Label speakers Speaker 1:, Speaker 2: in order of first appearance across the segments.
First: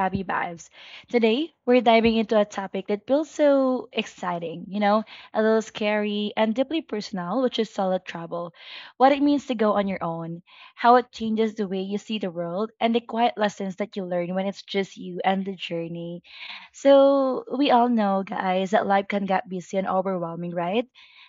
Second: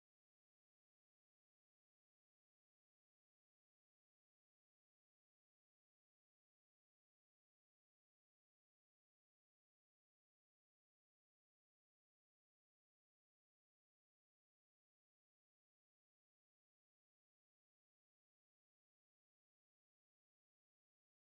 Speaker 1: Abby Vibes. Today, we're diving into a topic that feels so exciting, you know, a little scary and deeply personal, which is solo travel. What it means to go on your own, how it changes the way you see the world, and the quiet lessons that you learn when it's just you and the journey. So, we all know, guys, that life can get busy and overwhelming, right?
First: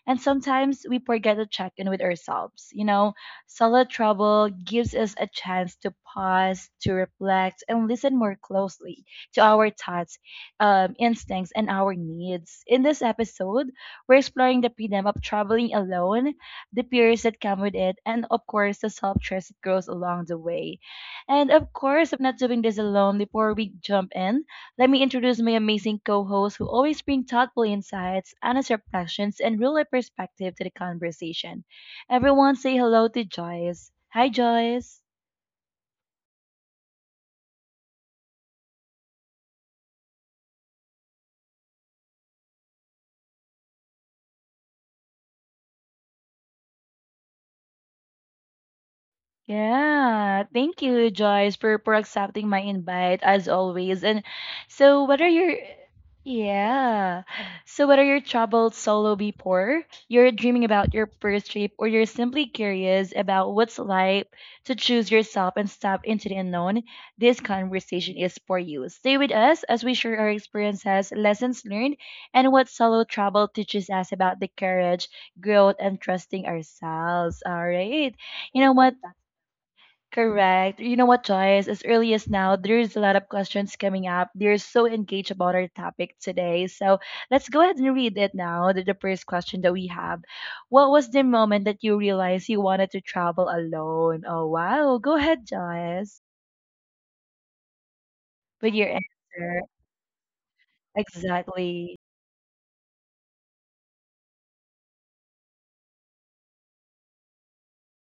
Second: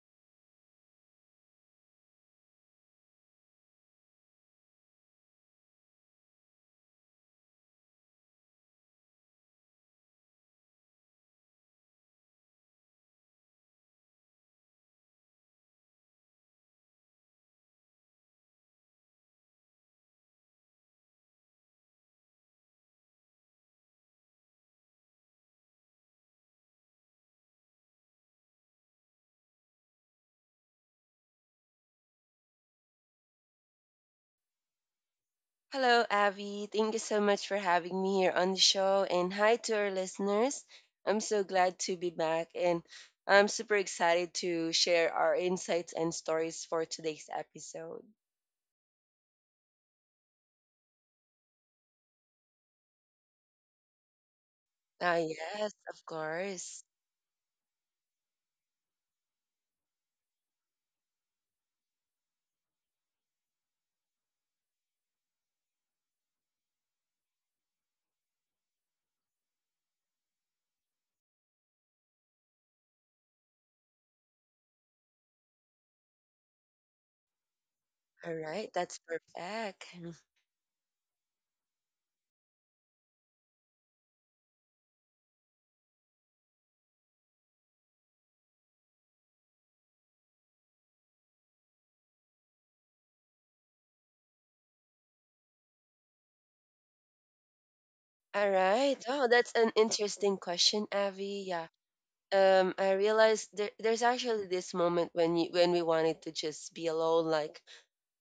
Speaker 1: And sometimes we forget to check in with ourselves, you know, solid travel gives us a chance to pause, to reflect, and listen more closely to our thoughts, instincts, and our needs. In this episode, we're exploring the freedom of traveling alone, the fears that come with it, and of course, the self trust that grows along the way. And of course, I'm not doing this alone. Before we jump in, let me introduce my amazing co hosts who always bring thoughtful insights, honest reflections, and real life perspective to the conversation. Everyone say hello to Joyce. Hi, Joyce.
Speaker 2: Hello, Avi. Thank you so much for having me here on the show. And hi to our listeners. I'm so glad to be back and I'm super excited to share our insights and stories for today's episode.
Speaker 1: Yeah, thank you, Joyce, for accepting my invite as always. And so,
Speaker 2: Ah,
Speaker 1: what are your
Speaker 2: yes, of course.
Speaker 1: yeah? So, what are your troubled solo before you're dreaming about your first trip, or you're simply curious about what's like to choose yourself and step into the unknown? This conversation is for you. Stay with us as we share our experiences, lessons learned, and what solo travel teaches us about the courage, growth, and trusting ourselves. All right.
Speaker 2: All
Speaker 1: You
Speaker 2: right,
Speaker 1: know what?
Speaker 2: that's perfect.
Speaker 1: Correct. You know what, Joyce? As early as now, there's a lot of questions coming up. They're so engaged about our topic today. So let's go ahead and read it now. The first question that we have: what was the moment that you realized you wanted to travel alone? Oh, wow. Go ahead, Joyce,
Speaker 2: All
Speaker 1: with your
Speaker 2: right. Oh, that's
Speaker 1: answer.
Speaker 2: an interesting question, Avi. Yeah.
Speaker 1: Exactly.
Speaker 2: I realized there's actually this moment when you when we wanted to just be alone, like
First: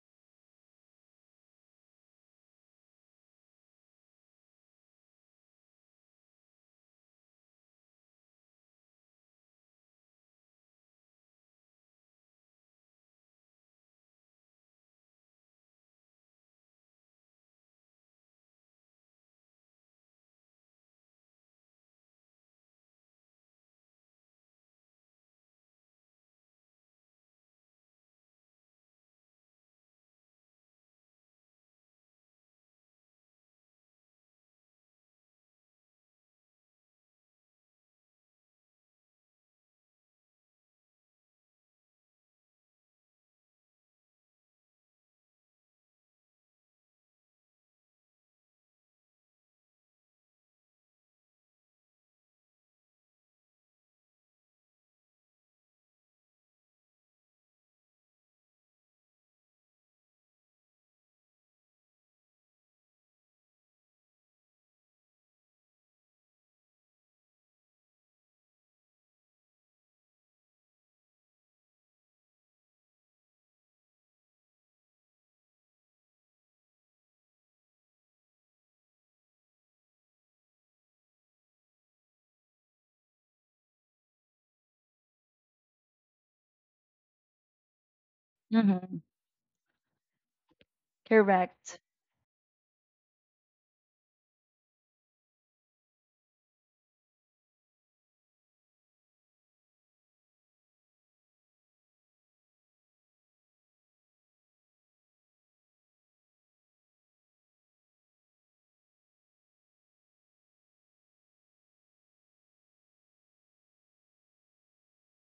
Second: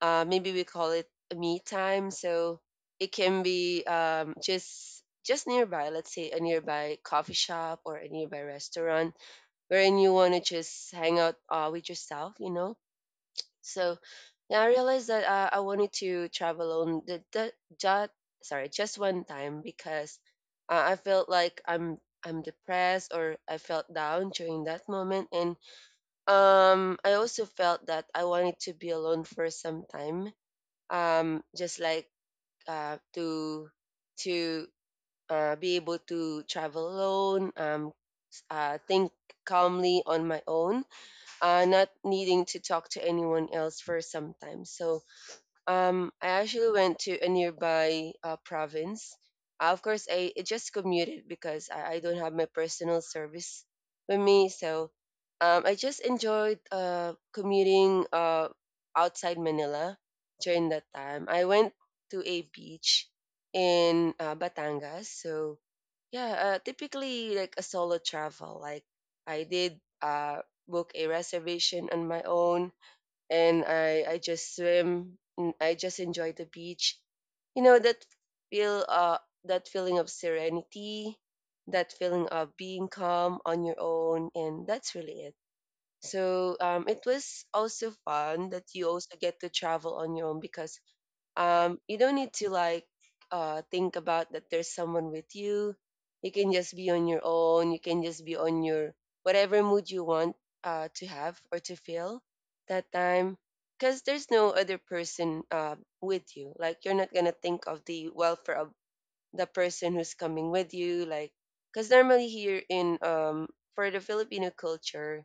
Speaker 2: maybe we call it a me time. So it can be just nearby, let's say a nearby coffee shop or a nearby restaurant wherein you want to just hang out with yourself, you know. So yeah, I realized that I wanted to travel alone. Just, just one time because I felt like I'm depressed or I felt down during that moment, and I also felt that I wanted to be alone for some time just like uh to to be able to travel alone think calmly on my own not needing to talk to anyone else for some time. So I actually went to a nearby province. Of course, I just commuted because I don't have my personal service with me. So I just enjoyed commuting outside Manila during that time. I went to a beach in Batangas. So yeah, typically like a solo travel. Like I did book a reservation on my own, and I just swim, and I just enjoy the beach. You know that feel that feeling of serenity, that feeling of being calm on your own, and that's really it. So it was also fun that you
Speaker 1: Mm-hmm.
Speaker 2: also get to travel on your own because
Speaker 1: Correct.
Speaker 2: you don't need to like think about that there's someone with you. You can just be on your own. You can just be on your whatever mood you want to have or to feel that time. Because there's no other person with you. Like you're not gonna think of the welfare of the person who's coming with you. Like because normally here in for the Filipino culture,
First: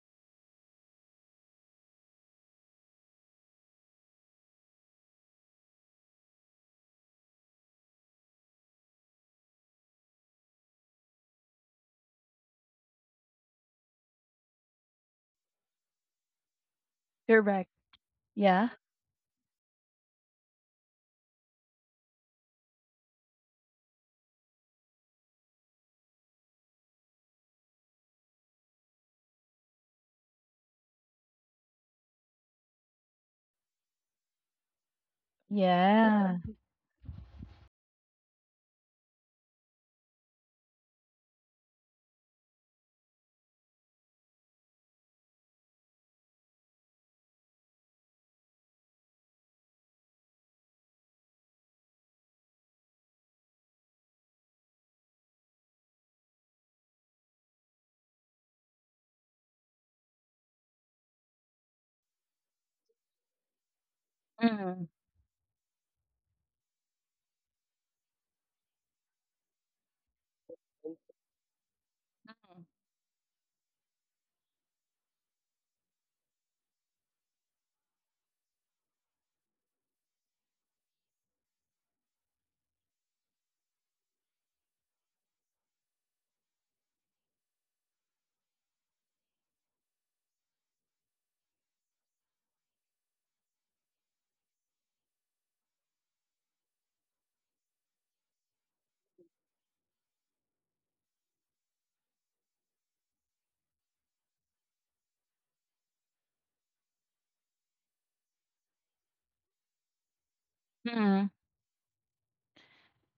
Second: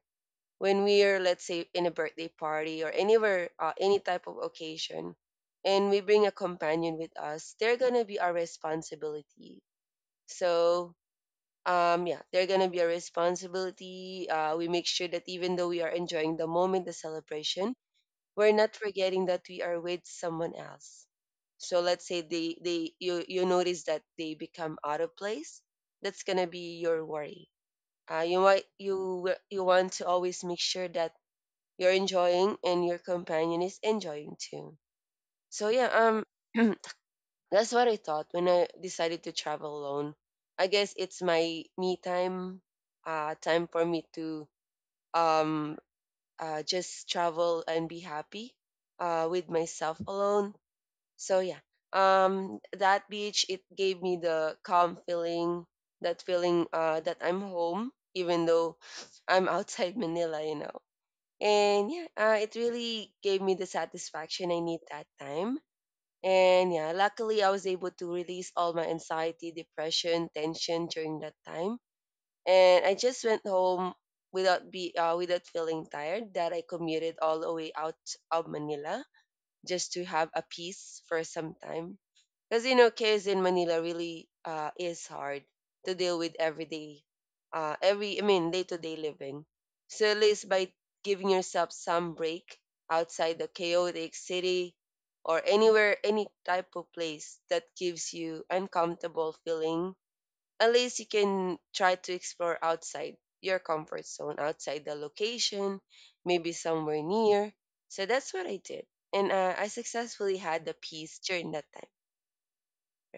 Speaker 2: when we are, let's say, in a birthday party or anywhere, any type of occasion, and we bring a companion with us, they're gonna be our responsibility. So yeah, they're gonna be our responsibility. We make sure that even though we are enjoying the moment, the
Speaker 1: Correct.
Speaker 2: celebration, we're
Speaker 1: Yeah.
Speaker 2: not forgetting that we are with someone else. So let's say they, you notice that they become out of place, that's gonna be your worry. You might, you want to always make sure that you're enjoying and your companion is enjoying too. So yeah,
Speaker 1: Yeah.
Speaker 2: that's what I thought when I decided to travel alone. I guess it's my me time, time for me to um just travel and be happy with myself alone. So yeah. Um, that beach, it gave me the calm feeling that I'm home even though I'm outside Manila, you know. And yeah, it really gave me the satisfaction I need
Speaker 1: Mm-hmm.
Speaker 2: that time. And yeah, luckily I was able to release all my anxiety, depression, tension during that time. And I just went home without feeling tired that I commuted all the way out of Manila just to have a peace for some time because, you know, kids in Manila really is hard to deal with every day, every I mean day to day living. So at least by giving yourself some break outside the chaotic city or anywhere, any type of place that gives you uncomfortable feeling, at least you can try to explore outside your comfort zone, outside the location, maybe somewhere near. So that's what I did, and I successfully had the peace
Speaker 1: Mm-hmm.
Speaker 2: during that time.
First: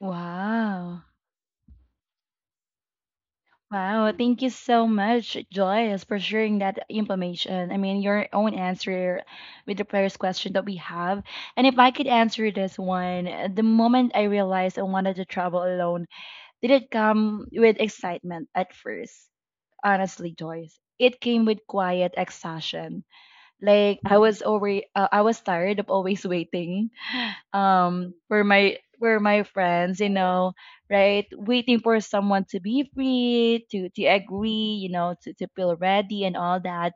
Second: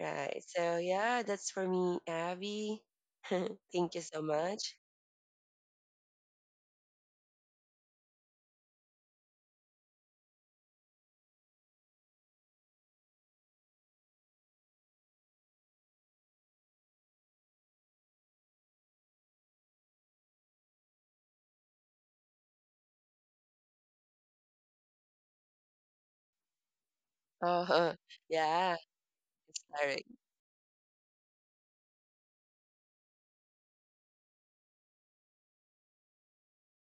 Speaker 2: Right. So yeah, that's for me, Abby. Thank you
Speaker 1: Wow,
Speaker 2: so
Speaker 1: thank you
Speaker 2: much.
Speaker 1: so much, Joyce, for sharing that information. I mean, your own answer with the previous question that we have. And if I could answer this one, the moment I realized I wanted to travel alone, did it come with excitement at first? Honestly, Joyce, it came with quiet exhaustion. Like I was I was tired of always waiting
Speaker 2: Oh,
Speaker 1: were
Speaker 2: yeah,
Speaker 1: my were my friends
Speaker 2: Eric.
Speaker 1: you know, right, waiting for someone to be free, to agree, you know, to feel ready and all that.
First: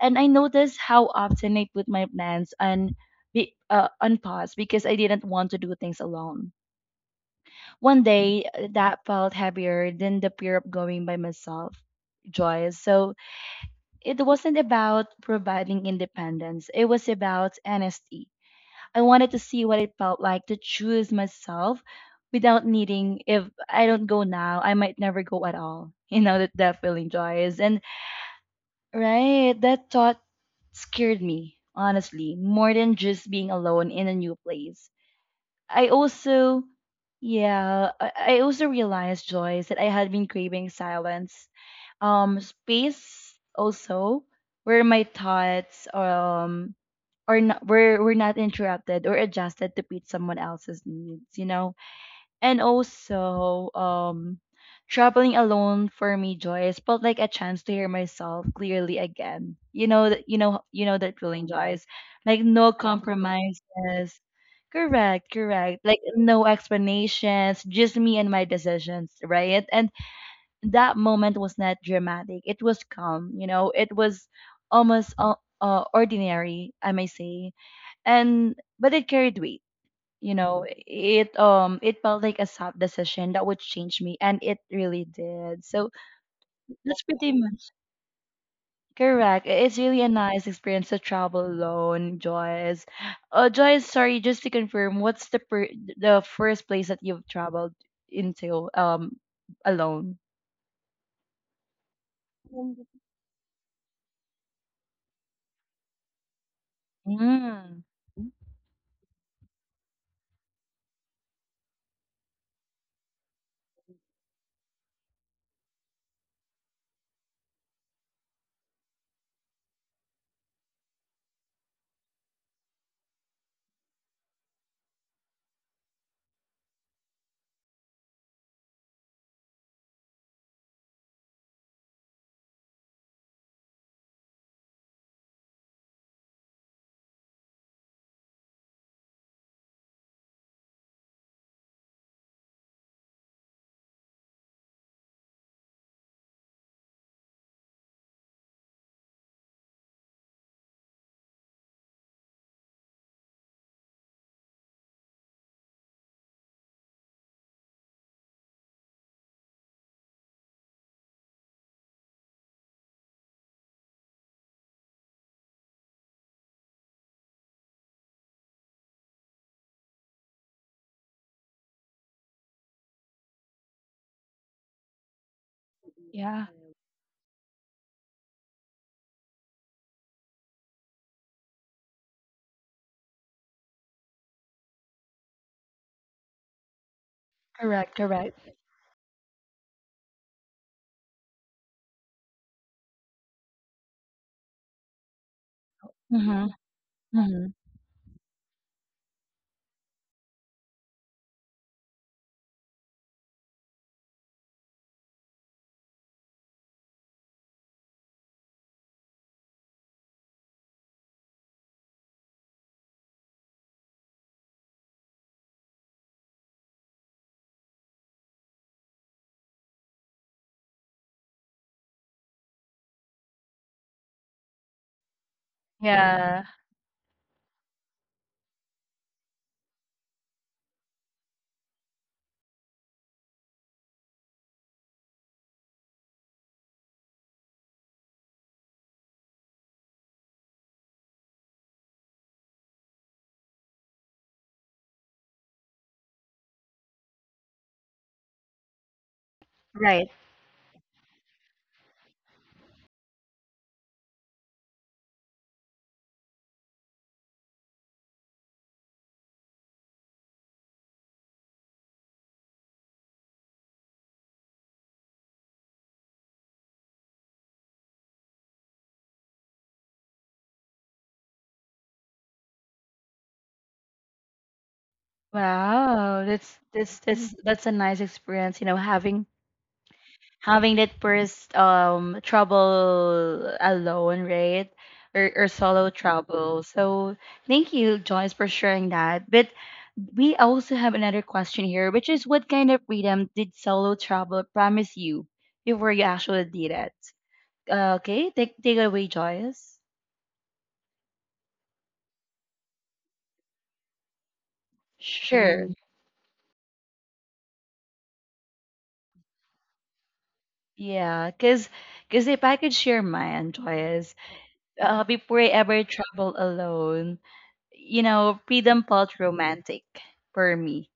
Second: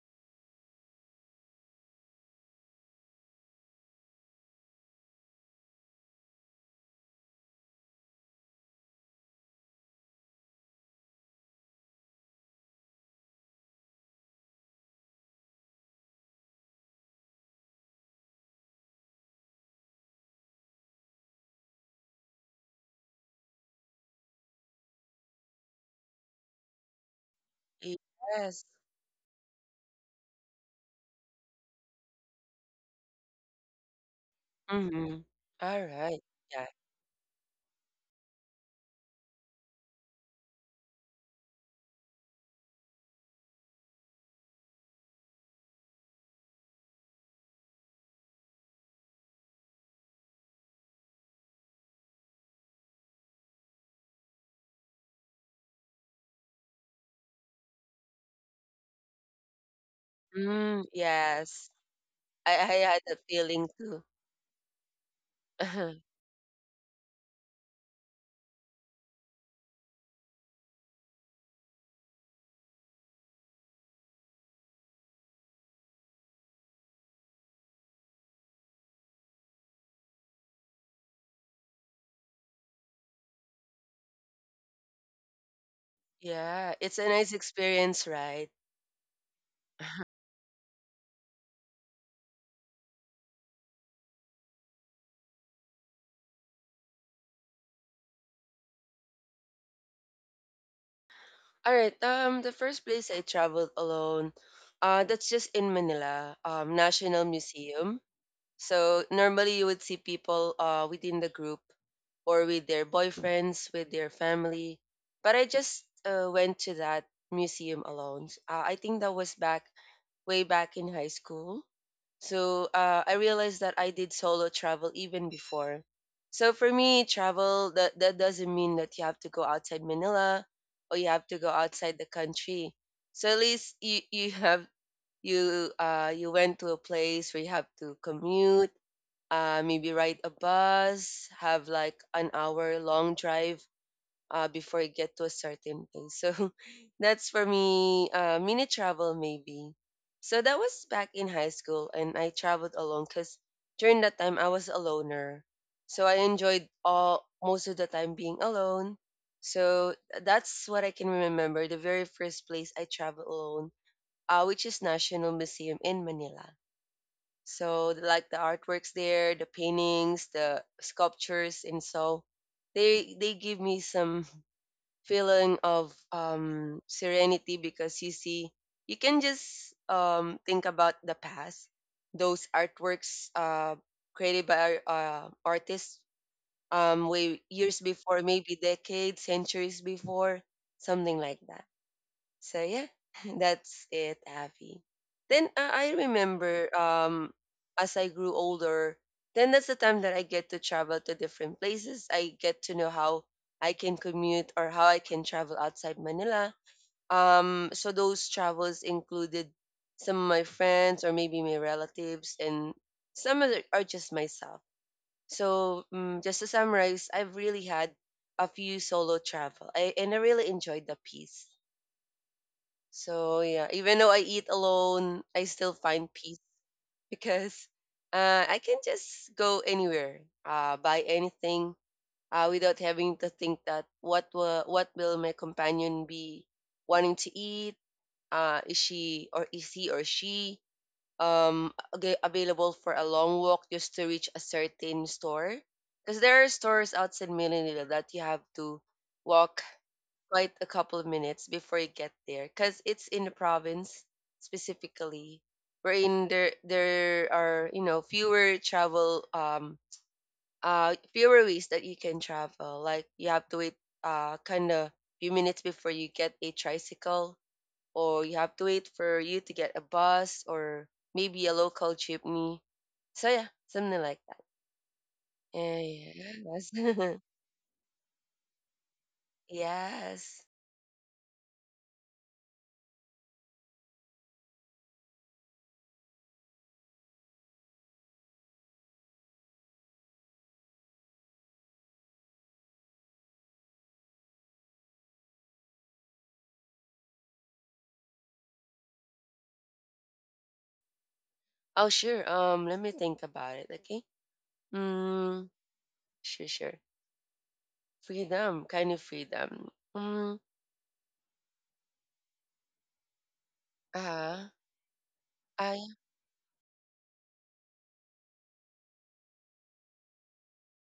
Speaker 1: And I noticed how often I put my plans on on pause because I didn't want to do things alone. One day that felt heavier than the fear of going by myself, joyous. So it wasn't about providing independence, it was about honesty. I wanted to see what it felt like to choose myself without needing if I don't go now, I might never go at all. You know that that feeling, Joyce, and
Speaker 2: Yes.
Speaker 1: right, that thought scared me, honestly, more than just being alone in a new place.
Speaker 2: Mm-hmm. All
Speaker 1: I
Speaker 2: right.
Speaker 1: also
Speaker 2: Yeah.
Speaker 1: Yeah, I also realized, Joyce, that I had been craving silence. Space also where my thoughts or not, we're not interrupted or adjusted to meet someone else's needs, you know. And also, traveling alone for me, Joyce, felt like a chance to hear myself clearly again. You know that you know
Speaker 2: Mm,
Speaker 1: that feeling,
Speaker 2: yes.
Speaker 1: Joyce. Like no
Speaker 2: I had that feeling too.
Speaker 1: compromises. Correct, correct. Like no explanations, just me and my decisions, right? And that moment was not dramatic. It was calm, you know. It was almost ordinary, I may say, and but it carried weight, you know. It it felt like a soft decision that would change me, and it really did. So
Speaker 2: Yeah, it's
Speaker 1: that's
Speaker 2: a nice
Speaker 1: pretty much
Speaker 2: experience, right?
Speaker 1: correct. I- it's really a nice experience to travel alone, Joyce. Joyce, sorry, just to confirm, what's the the first place that you've traveled into alone?
Speaker 2: All right. The first place I traveled alone, that's just in Manila, National
Speaker 1: Mm.
Speaker 2: Museum. So normally you would see people within the group or with their boyfriends, with their family. But I just went to that museum alone. I think that was back way back in high school. So I realized that I did solo travel even before. So for me, travel, that doesn't mean that you have to go outside Manila or you have to go outside the country. So at least you have, you went to a place where you have to commute, maybe ride a bus, have like an hour long drive before you get to a certain place. So that's for me, mini travel maybe. So that was back in high school, and I traveled alone because during that time I was a loner. So I enjoyed all most of the time being alone. So that's what I can remember. The very first place I traveled alone, which is National Museum in Manila. So the- like the artworks there, the paintings, the sculptures, and so they give me some feeling of
Speaker 1: Yeah.
Speaker 2: serenity because you see you can just think about the past. Those artworks created by artists way years
Speaker 1: Correct,
Speaker 2: before,
Speaker 1: correct.
Speaker 2: maybe decades, centuries before, something like that. So yeah, that's it, Avi. Then I
Speaker 1: Mm-hmm.
Speaker 2: remember
Speaker 1: Mm-hmm.
Speaker 2: as I grew older, then that's the time that I get to travel to different places. I get to know how I can commute or how I can travel outside Manila. Um, so those travels included some of my friends or maybe my relatives, and some other are just myself. So just to summarize, I've really had a few solo travel. And I really enjoyed the peace. So yeah, even though I eat alone, I still find peace
Speaker 1: Yeah.
Speaker 2: because I can just go anywhere, buy anything without having to think that what will my companion be wanting to eat? Is she, or is he or she available for a long walk just to reach a certain store? Because there are stores outside Manila that you have to walk
Speaker 1: Right.
Speaker 2: quite a couple of minutes before you get there because it's in the province specifically, wherein there are, you know, fewer travel fewer ways that you can travel. Like you have to wait uh kind of few minutes before you get a tricycle, or you have to wait for you to get a bus or maybe a local jeepney. So yeah, something like that. Eh,
Speaker 1: Wow, that's
Speaker 2: yes.
Speaker 1: that's that's that's a nice experience, you know, having
Speaker 2: Yes.
Speaker 1: that first trouble alone, right? Or solo trouble. So thank you, Joyce, for sharing that. But we also have another question here, which is what kind of freedom did solo trouble promise you before you actually did it? Okay, take it away, Joyce.
Speaker 2: Oh sure, let me think about it. Okay. Mm.
Speaker 1: Sure. Mm.
Speaker 2: Sure, sure. Freedom, kind of freedom. Mm.
Speaker 1: Yeah, cause if I could share mine, Joyce.
Speaker 2: Ah, huh.
Speaker 1: Before I
Speaker 2: I
Speaker 1: ever travel alone, you know, freedom felt romantic for me.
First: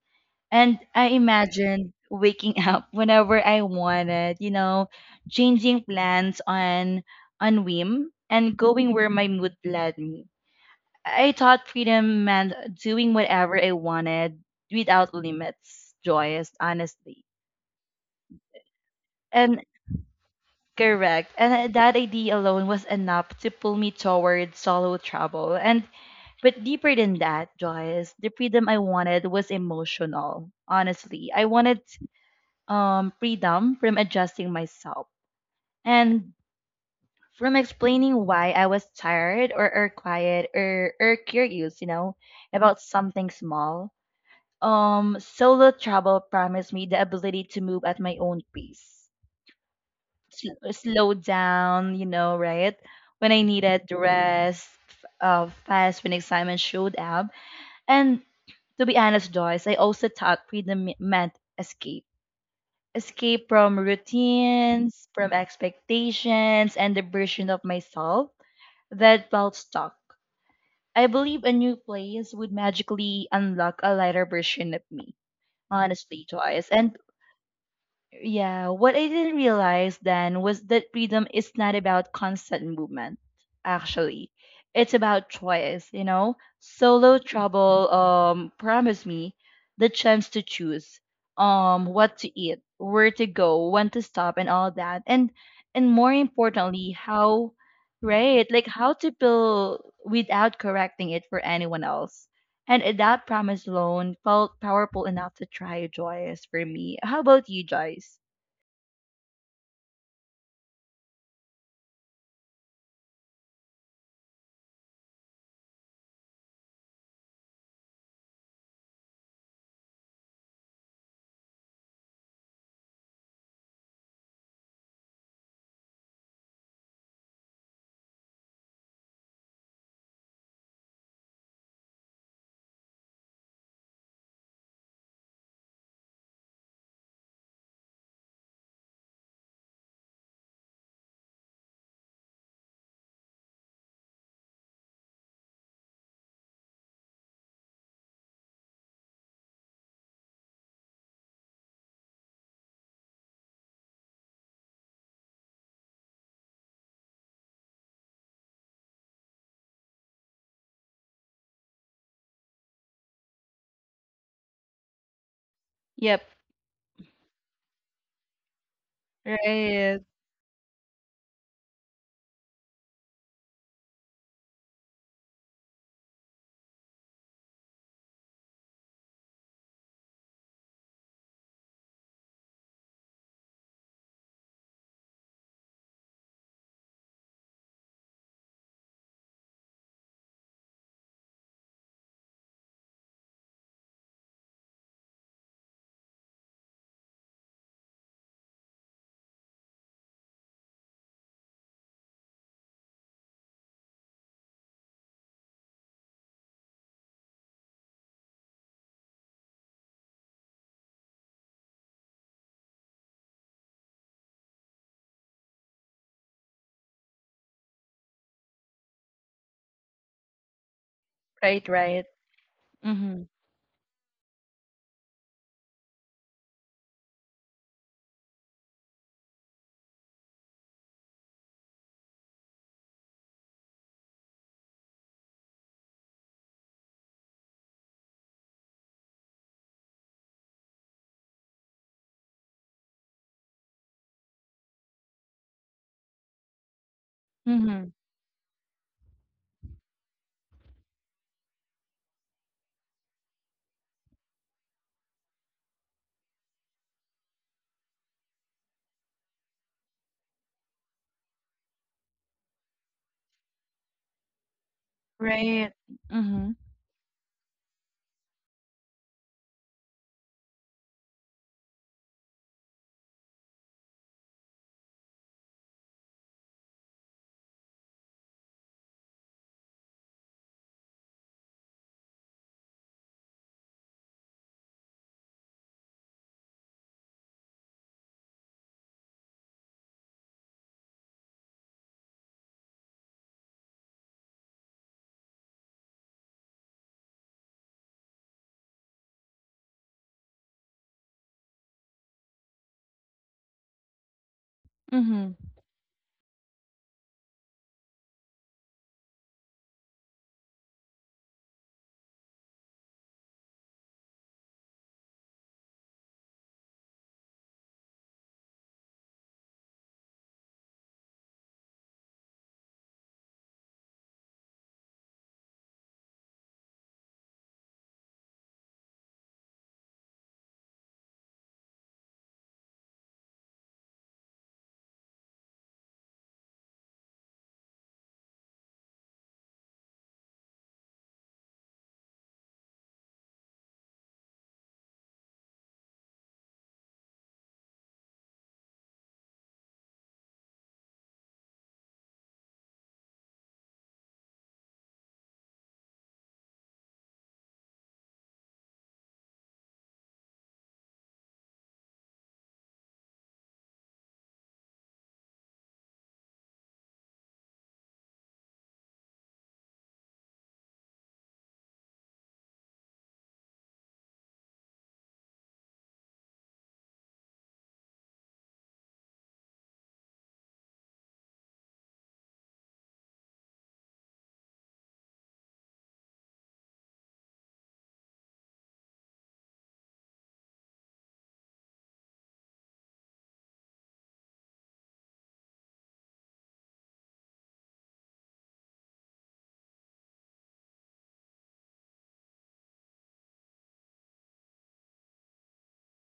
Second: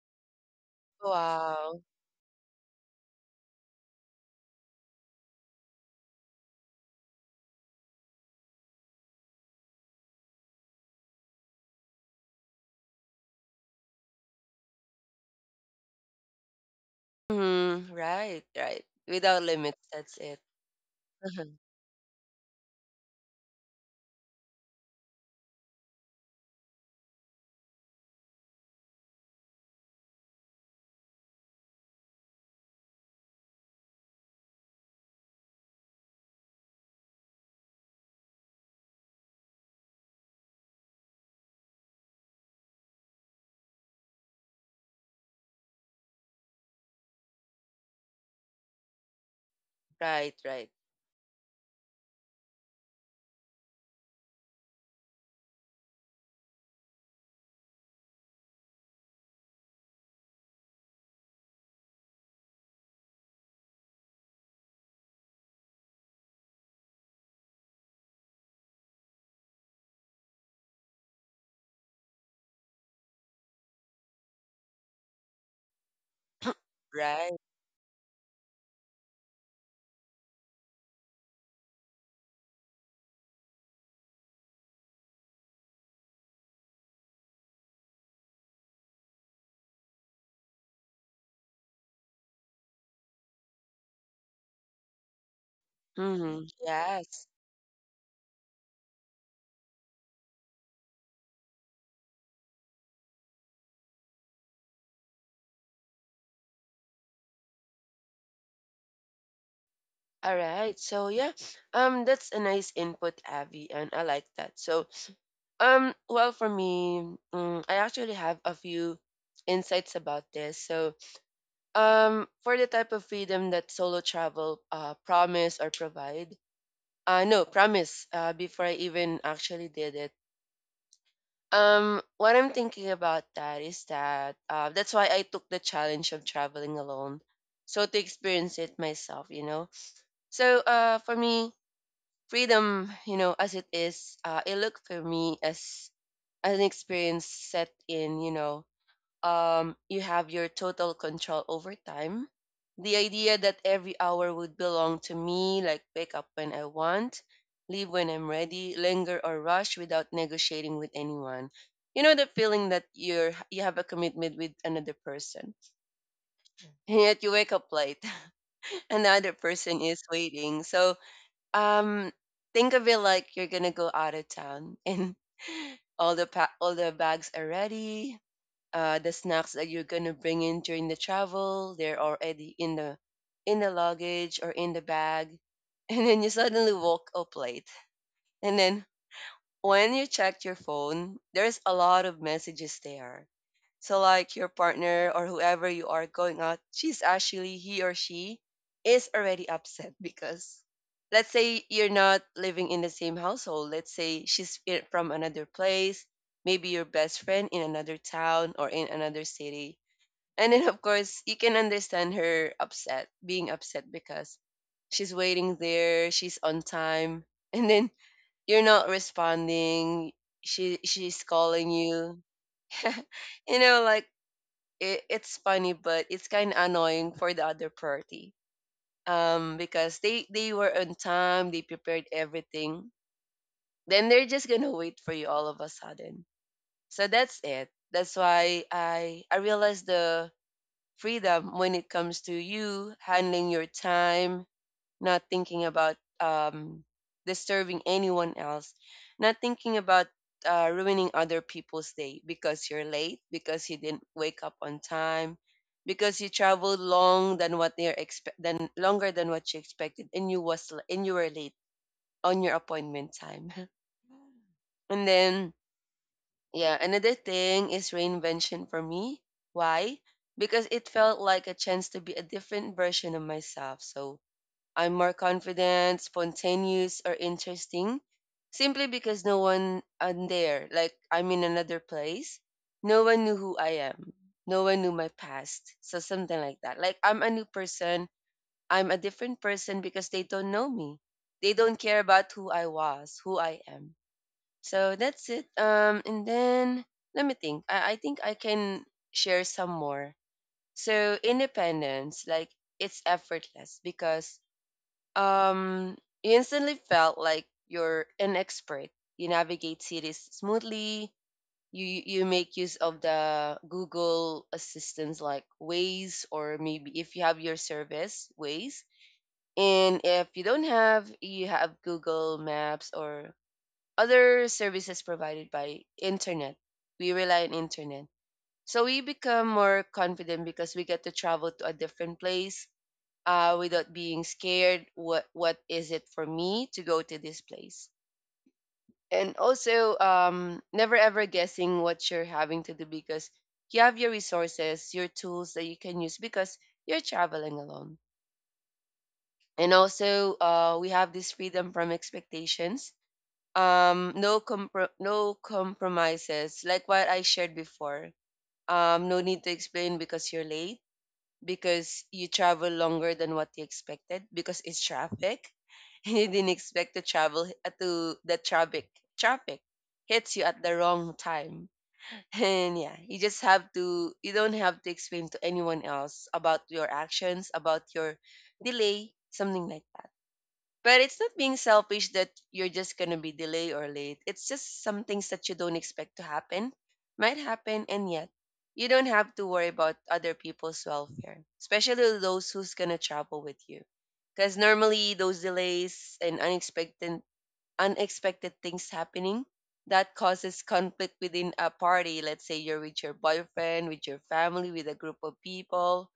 Speaker 1: And I
Speaker 2: wow.
Speaker 1: imagined waking up whenever I wanted, you know, changing plans on whim and going where my mood led me. I thought freedom meant doing whatever I wanted without limits, joyous, honestly.
Speaker 2: Mm, right, right. Without
Speaker 1: And
Speaker 2: limits, that's it.
Speaker 1: Correct.
Speaker 2: Uh,
Speaker 1: And that idea alone was enough to pull me toward solo travel. And But deeper than that, Joyce, the freedom I wanted was emotional. Honestly, I wanted freedom from adjusting myself and from explaining why I was tired, or quiet, or curious, you know, about something small. Solo travel promised me the ability to move at my own pace,
Speaker 2: right, right,
Speaker 1: slow down, you know, right? When I needed rest, fast when excitement showed up. And to be honest, Joyce, I also thought meant escape. Escape from routines, from expectations, and the version of myself that felt stuck. I believe a new place would magically unlock a lighter version of me, honestly, Joyce. And
Speaker 2: right.
Speaker 1: yeah, what I didn't realize then was that freedom is not about constant movement, actually. It's about choice, you know? Solo trouble promised me the chance to choose what to eat, where to go, when to stop, and all that. And more
Speaker 2: Mm-hmm.
Speaker 1: importantly,
Speaker 2: Yes.
Speaker 1: how right, like how to feel without correcting it for anyone else. And that promise alone felt powerful enough to try Joyce for me. How about you, Joyce?
Speaker 2: All right. So yeah, that's a nice input, Abby, and I like that. So well, for me, mm, I actually have a few insights about this. So for the type of freedom that solo travel promise or provide. No, promise, before I even actually did it. What I'm thinking about that is that that's why I took the challenge of traveling alone. So to experience it myself, you know. So for me, freedom, you know, as it is, it looked for me as an experience set in, you know, you have your total control over time. The idea that every hour would belong to me, like wake up when I want, leave when I'm ready, linger or rush without negotiating with anyone. You know the feeling that you have a commitment with another person,
Speaker 1: Yep.
Speaker 2: and yet you wake up late. Another person
Speaker 1: Right.
Speaker 2: is waiting. So um, think of it like you're gonna go out of town, and all the bags are ready, the snacks that you're gonna bring in during the travel. They're already in the luggage or in the bag, and then you suddenly woke up late. And then when you check your phone, there's a lot of messages there. So like your partner or whoever you are going out, she's actually he or she is already upset because, let's say, you're not living in the same household. Let's say from another place, maybe your best friend in another town or in another city. And then, of course, you can understand her upset, being upset because she's waiting there, she's on time, and then you're not responding. She's
Speaker 1: Right,
Speaker 2: calling
Speaker 1: right.
Speaker 2: you.
Speaker 1: Mm-hmm.
Speaker 2: Like, it's funny, but it's kind of annoying for the other party. Because they were on time, they prepared everything. Then they're just gonna wait for you all of a sudden. So that's it. That's why I realized the freedom when it comes to you handling your time, not thinking about disturbing
Speaker 1: Mm-hmm.
Speaker 2: anyone else, not thinking about ruining other people's day, because you're late, because you didn't wake up on time, because you traveled longer than what you expected, and you were late on your appointment time. And then,
Speaker 1: Right. Mm-hmm.
Speaker 2: yeah, another thing is reinvention for me. Why? Because it felt like a chance to be a different version of myself. So I'm more confident, spontaneous, or interesting simply because no one I'm there. Like I'm in another place. No one knew who I am. No one knew my past. So something like that. Like I'm a new person. I'm a different person because they don't know me. They don't care about who I was, who I am, so that's it. And then let me think. I think I can share some more. So independence, like it's effortless because
Speaker 1: Mm-hmm.
Speaker 2: um you instantly felt like you're an expert. You navigate cities smoothly. You make use of the Google assistants like Waze, or maybe if you have your service Waze. And if you don't have, you have Google Maps or other services provided by internet. We rely on internet. So we become more confident because we get to travel to a different place without being scared. What is it for me to go to this place? And also, never ever guessing what you're having to do, because you have your resources, your tools that you can use because you're traveling alone. And also, we have this freedom from expectations. No compromises, like what I shared before. No need to explain, because you're late, because you travel longer than what you expected, because it's traffic. You didn't expect to travel to the traffic. Hits you at the wrong time. And, yeah, you don't have to explain to anyone else about your actions, about your delay, something like that. But it's not being selfish that you're just gonna be delayed or late. It's just some things that you don't expect to happen, might happen, and yet you don't have to worry about other people's welfare, especially those who's gonna travel with you. Because normally those delays and unexpected things happening, that causes conflict within a party. Let's say you're with your boyfriend, with your family, with a group of people,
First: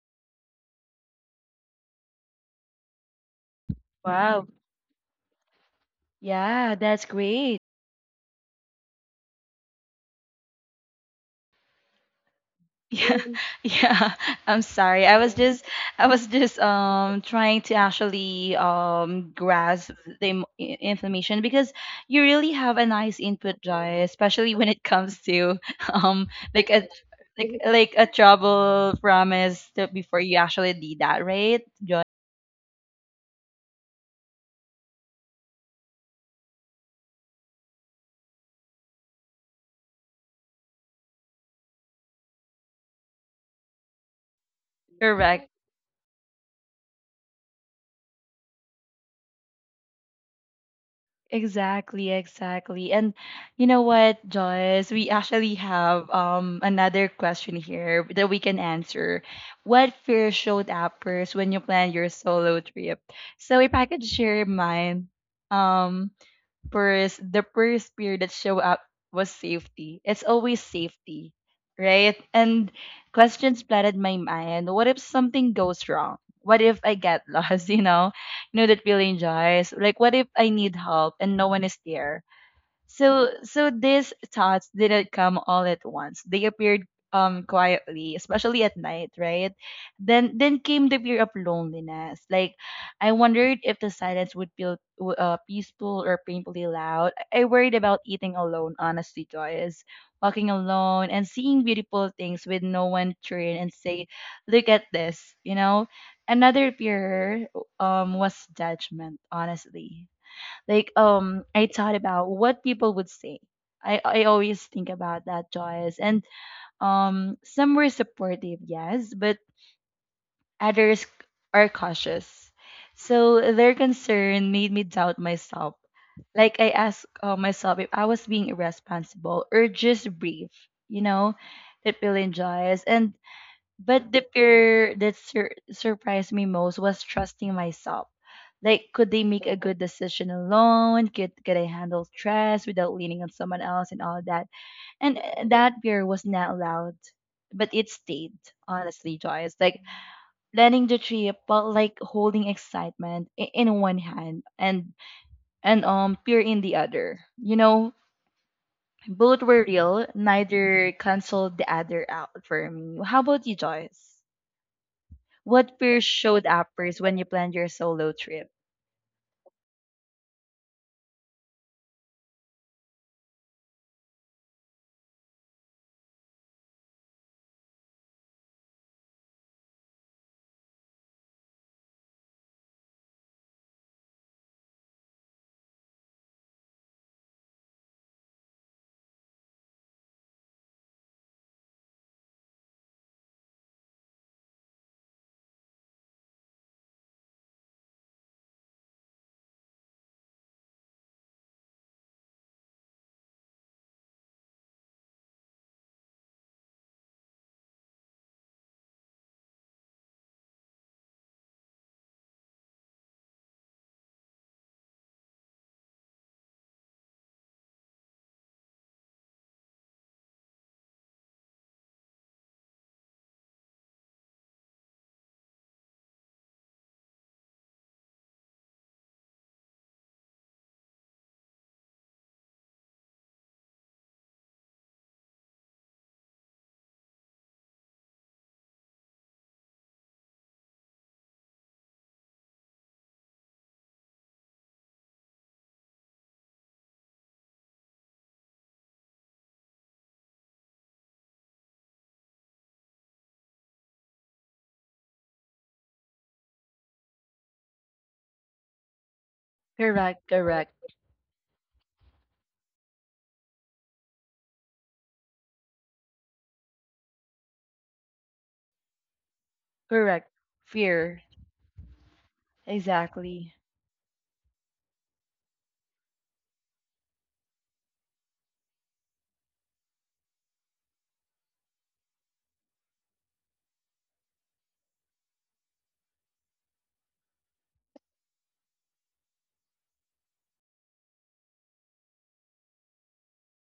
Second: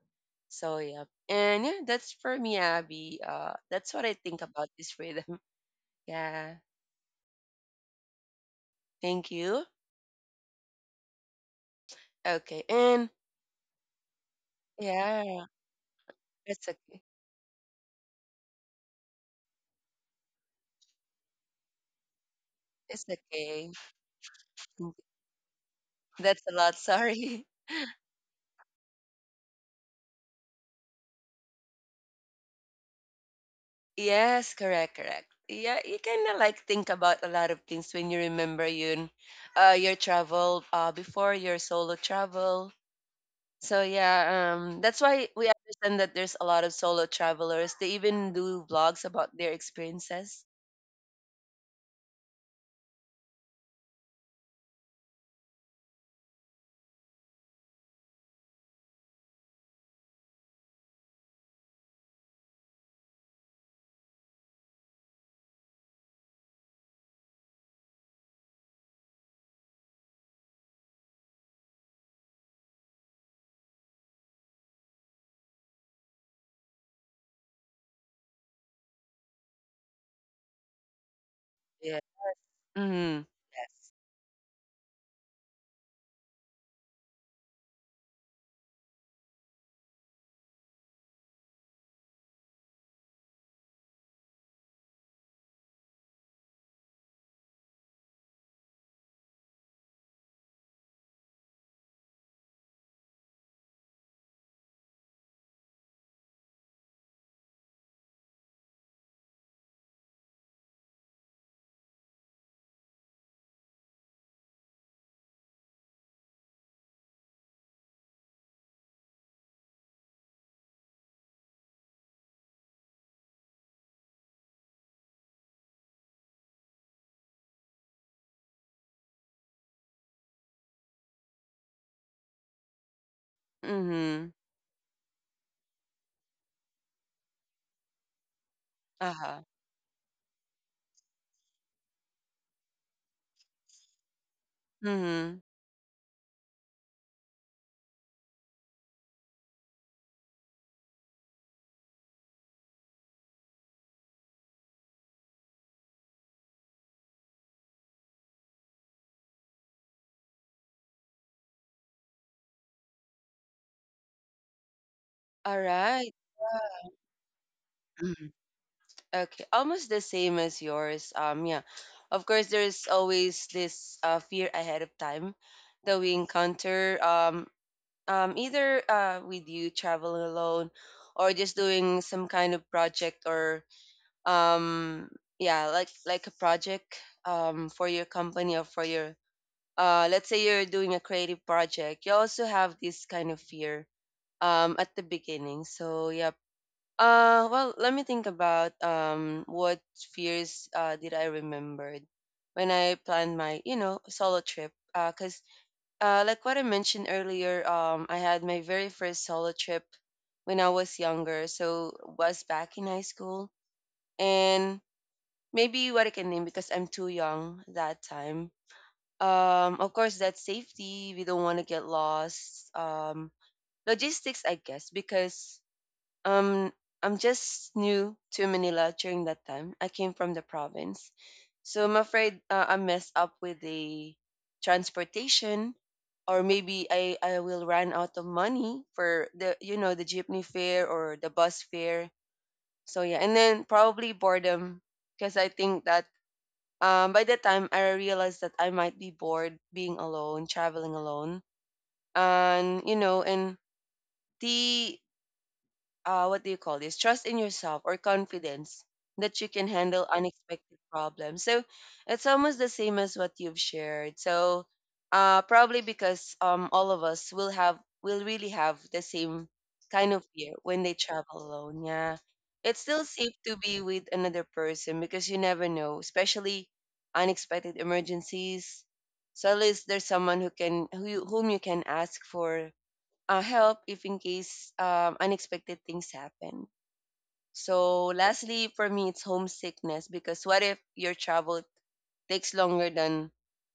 Speaker 2: so yeah. And yeah, that's for me, Abby. That's what I think
Speaker 1: Wow.
Speaker 2: about this freedom. Yeah,
Speaker 1: Yeah, that's great.
Speaker 2: thank you. Okay, and
Speaker 1: Yeah, yeah. I'm sorry.
Speaker 2: yeah,
Speaker 1: I was just
Speaker 2: it's okay.
Speaker 1: trying to actually grasp the information because you really have a
Speaker 2: It's
Speaker 1: nice input,
Speaker 2: okay.
Speaker 1: Joy, especially when it comes to um
Speaker 2: That's a
Speaker 1: like
Speaker 2: lot.
Speaker 1: a
Speaker 2: Sorry.
Speaker 1: like a trouble promise to, before you actually did that, right?
Speaker 2: Yes, correct, correct. Yeah, you kind of like think about a lot of things when you remember your travel, before your solo travel. So yeah, that's why
Speaker 1: Correct.
Speaker 2: we understand that there's a lot of solo travelers. They even do vlogs about their experiences.
Speaker 1: Exactly, exactly. And you know what, Joyce? We actually have another question here that we can answer. What fear showed up first when you planned your solo trip? So if I could share mine, um, first, the first fear that show up was safety. It's always safety, right? And questions flooded my mind. What if something goes wrong? What if I get lost? You know that feeling, Joyce. Like, what if I need help and no one is
Speaker 2: Yes.
Speaker 1: there?
Speaker 2: Mhm.
Speaker 1: So
Speaker 2: Yes.
Speaker 1: these thoughts didn't come all at once. They appeared quietly, especially at night, right? Then came the fear of loneliness. Like I wondered if the silence would feel peaceful or painfully loud. I worried about eating alone, honestly, Joyce. Walking alone and seeing beautiful things with no one turn and say, "Look at this," you know. Another fear was judgment, honestly, like I thought about what people would say. I always think about that, Joyce. And some were supportive, yes, but others are cautious. So their concern made me doubt myself. Like I asked myself if I was being irresponsible or just brief, you know, that feeling, Joyce. And but the
Speaker 2: Mhm.
Speaker 1: fear that surprised me most was trusting myself. Like, could they
Speaker 2: Uh-huh.
Speaker 1: make a good decision alone? Could I handle stress without leaning on someone else and all that? And
Speaker 2: Mhm.
Speaker 1: that fear was not loud, but it stayed, honestly, Joyce. Like, planning the trip felt like holding excitement in one hand, and fear in the other. You know, both were real, neither canceled the other out for me. How about you, Joyce?
Speaker 2: All
Speaker 1: What fears
Speaker 2: right.
Speaker 1: showed up first when you planned your solo
Speaker 2: Mhm.
Speaker 1: trip?
Speaker 2: Okay, almost the same as yours. Yeah, of course, there's always this fear ahead of time that we encounter. Either with you traveling alone, or just doing some kind of project, or um, yeah, like a project, for your company, or for your let's say you're doing a creative project, you also have this kind of fear at the beginning. So, yeah. Well, let me think about what fears did I remembered when I planned my, you know, solo trip. Because, like what I mentioned earlier, I had my very first solo trip when I was younger. So, was back in high school. And maybe what I can name, because I'm too young that time, of course, that's safety. We don't want to get lost. Logistics, I guess, because um I'm just new to Manila during that time. I came from the province. So I'm afraid I messed up with the transportation, or maybe I will run out of money for, the you know, the jeepney fare or the bus fare. So yeah, and then probably boredom, because I think that, by the time I realized that I might be bored being alone, traveling alone, and, you know, and the what do you call this? Trust in yourself, or confidence that you can handle
Speaker 1: Correct, correct,
Speaker 2: unexpected problems. So it's almost the same as what you've shared. So probably because, all of us will really have the same kind of
Speaker 1: correct.
Speaker 2: fear when they
Speaker 1: Fear.
Speaker 2: travel alone. Yeah, it's still safe
Speaker 1: Exactly.
Speaker 2: to be with another person because you never know, especially unexpected emergencies. So at least there's someone who you, whom you can ask for help if in case unexpected things happen. So, lastly, for me, it's homesickness, because what if your travel takes longer than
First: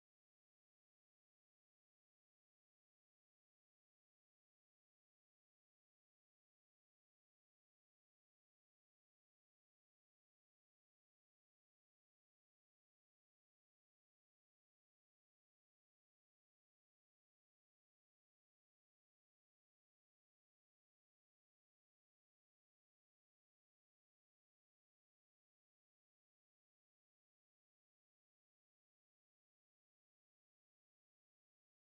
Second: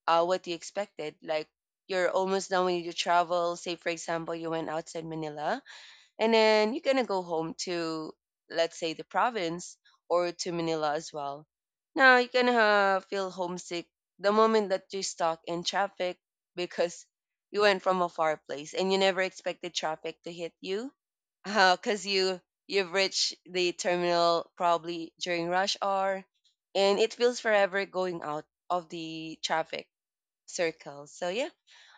Speaker 2: what you expected? Like, you're almost done when you travel. Say, for example, you went outside Manila and then you're gonna go home to, let's say, the province, or to Manila as well. Now you're gonna feel homesick the moment that you're stuck in traffic, because you went from a far place and you never expected traffic to hit you. Because you've reached the terminal probably during rush hour, and it feels forever going out of the traffic circle. So yeah.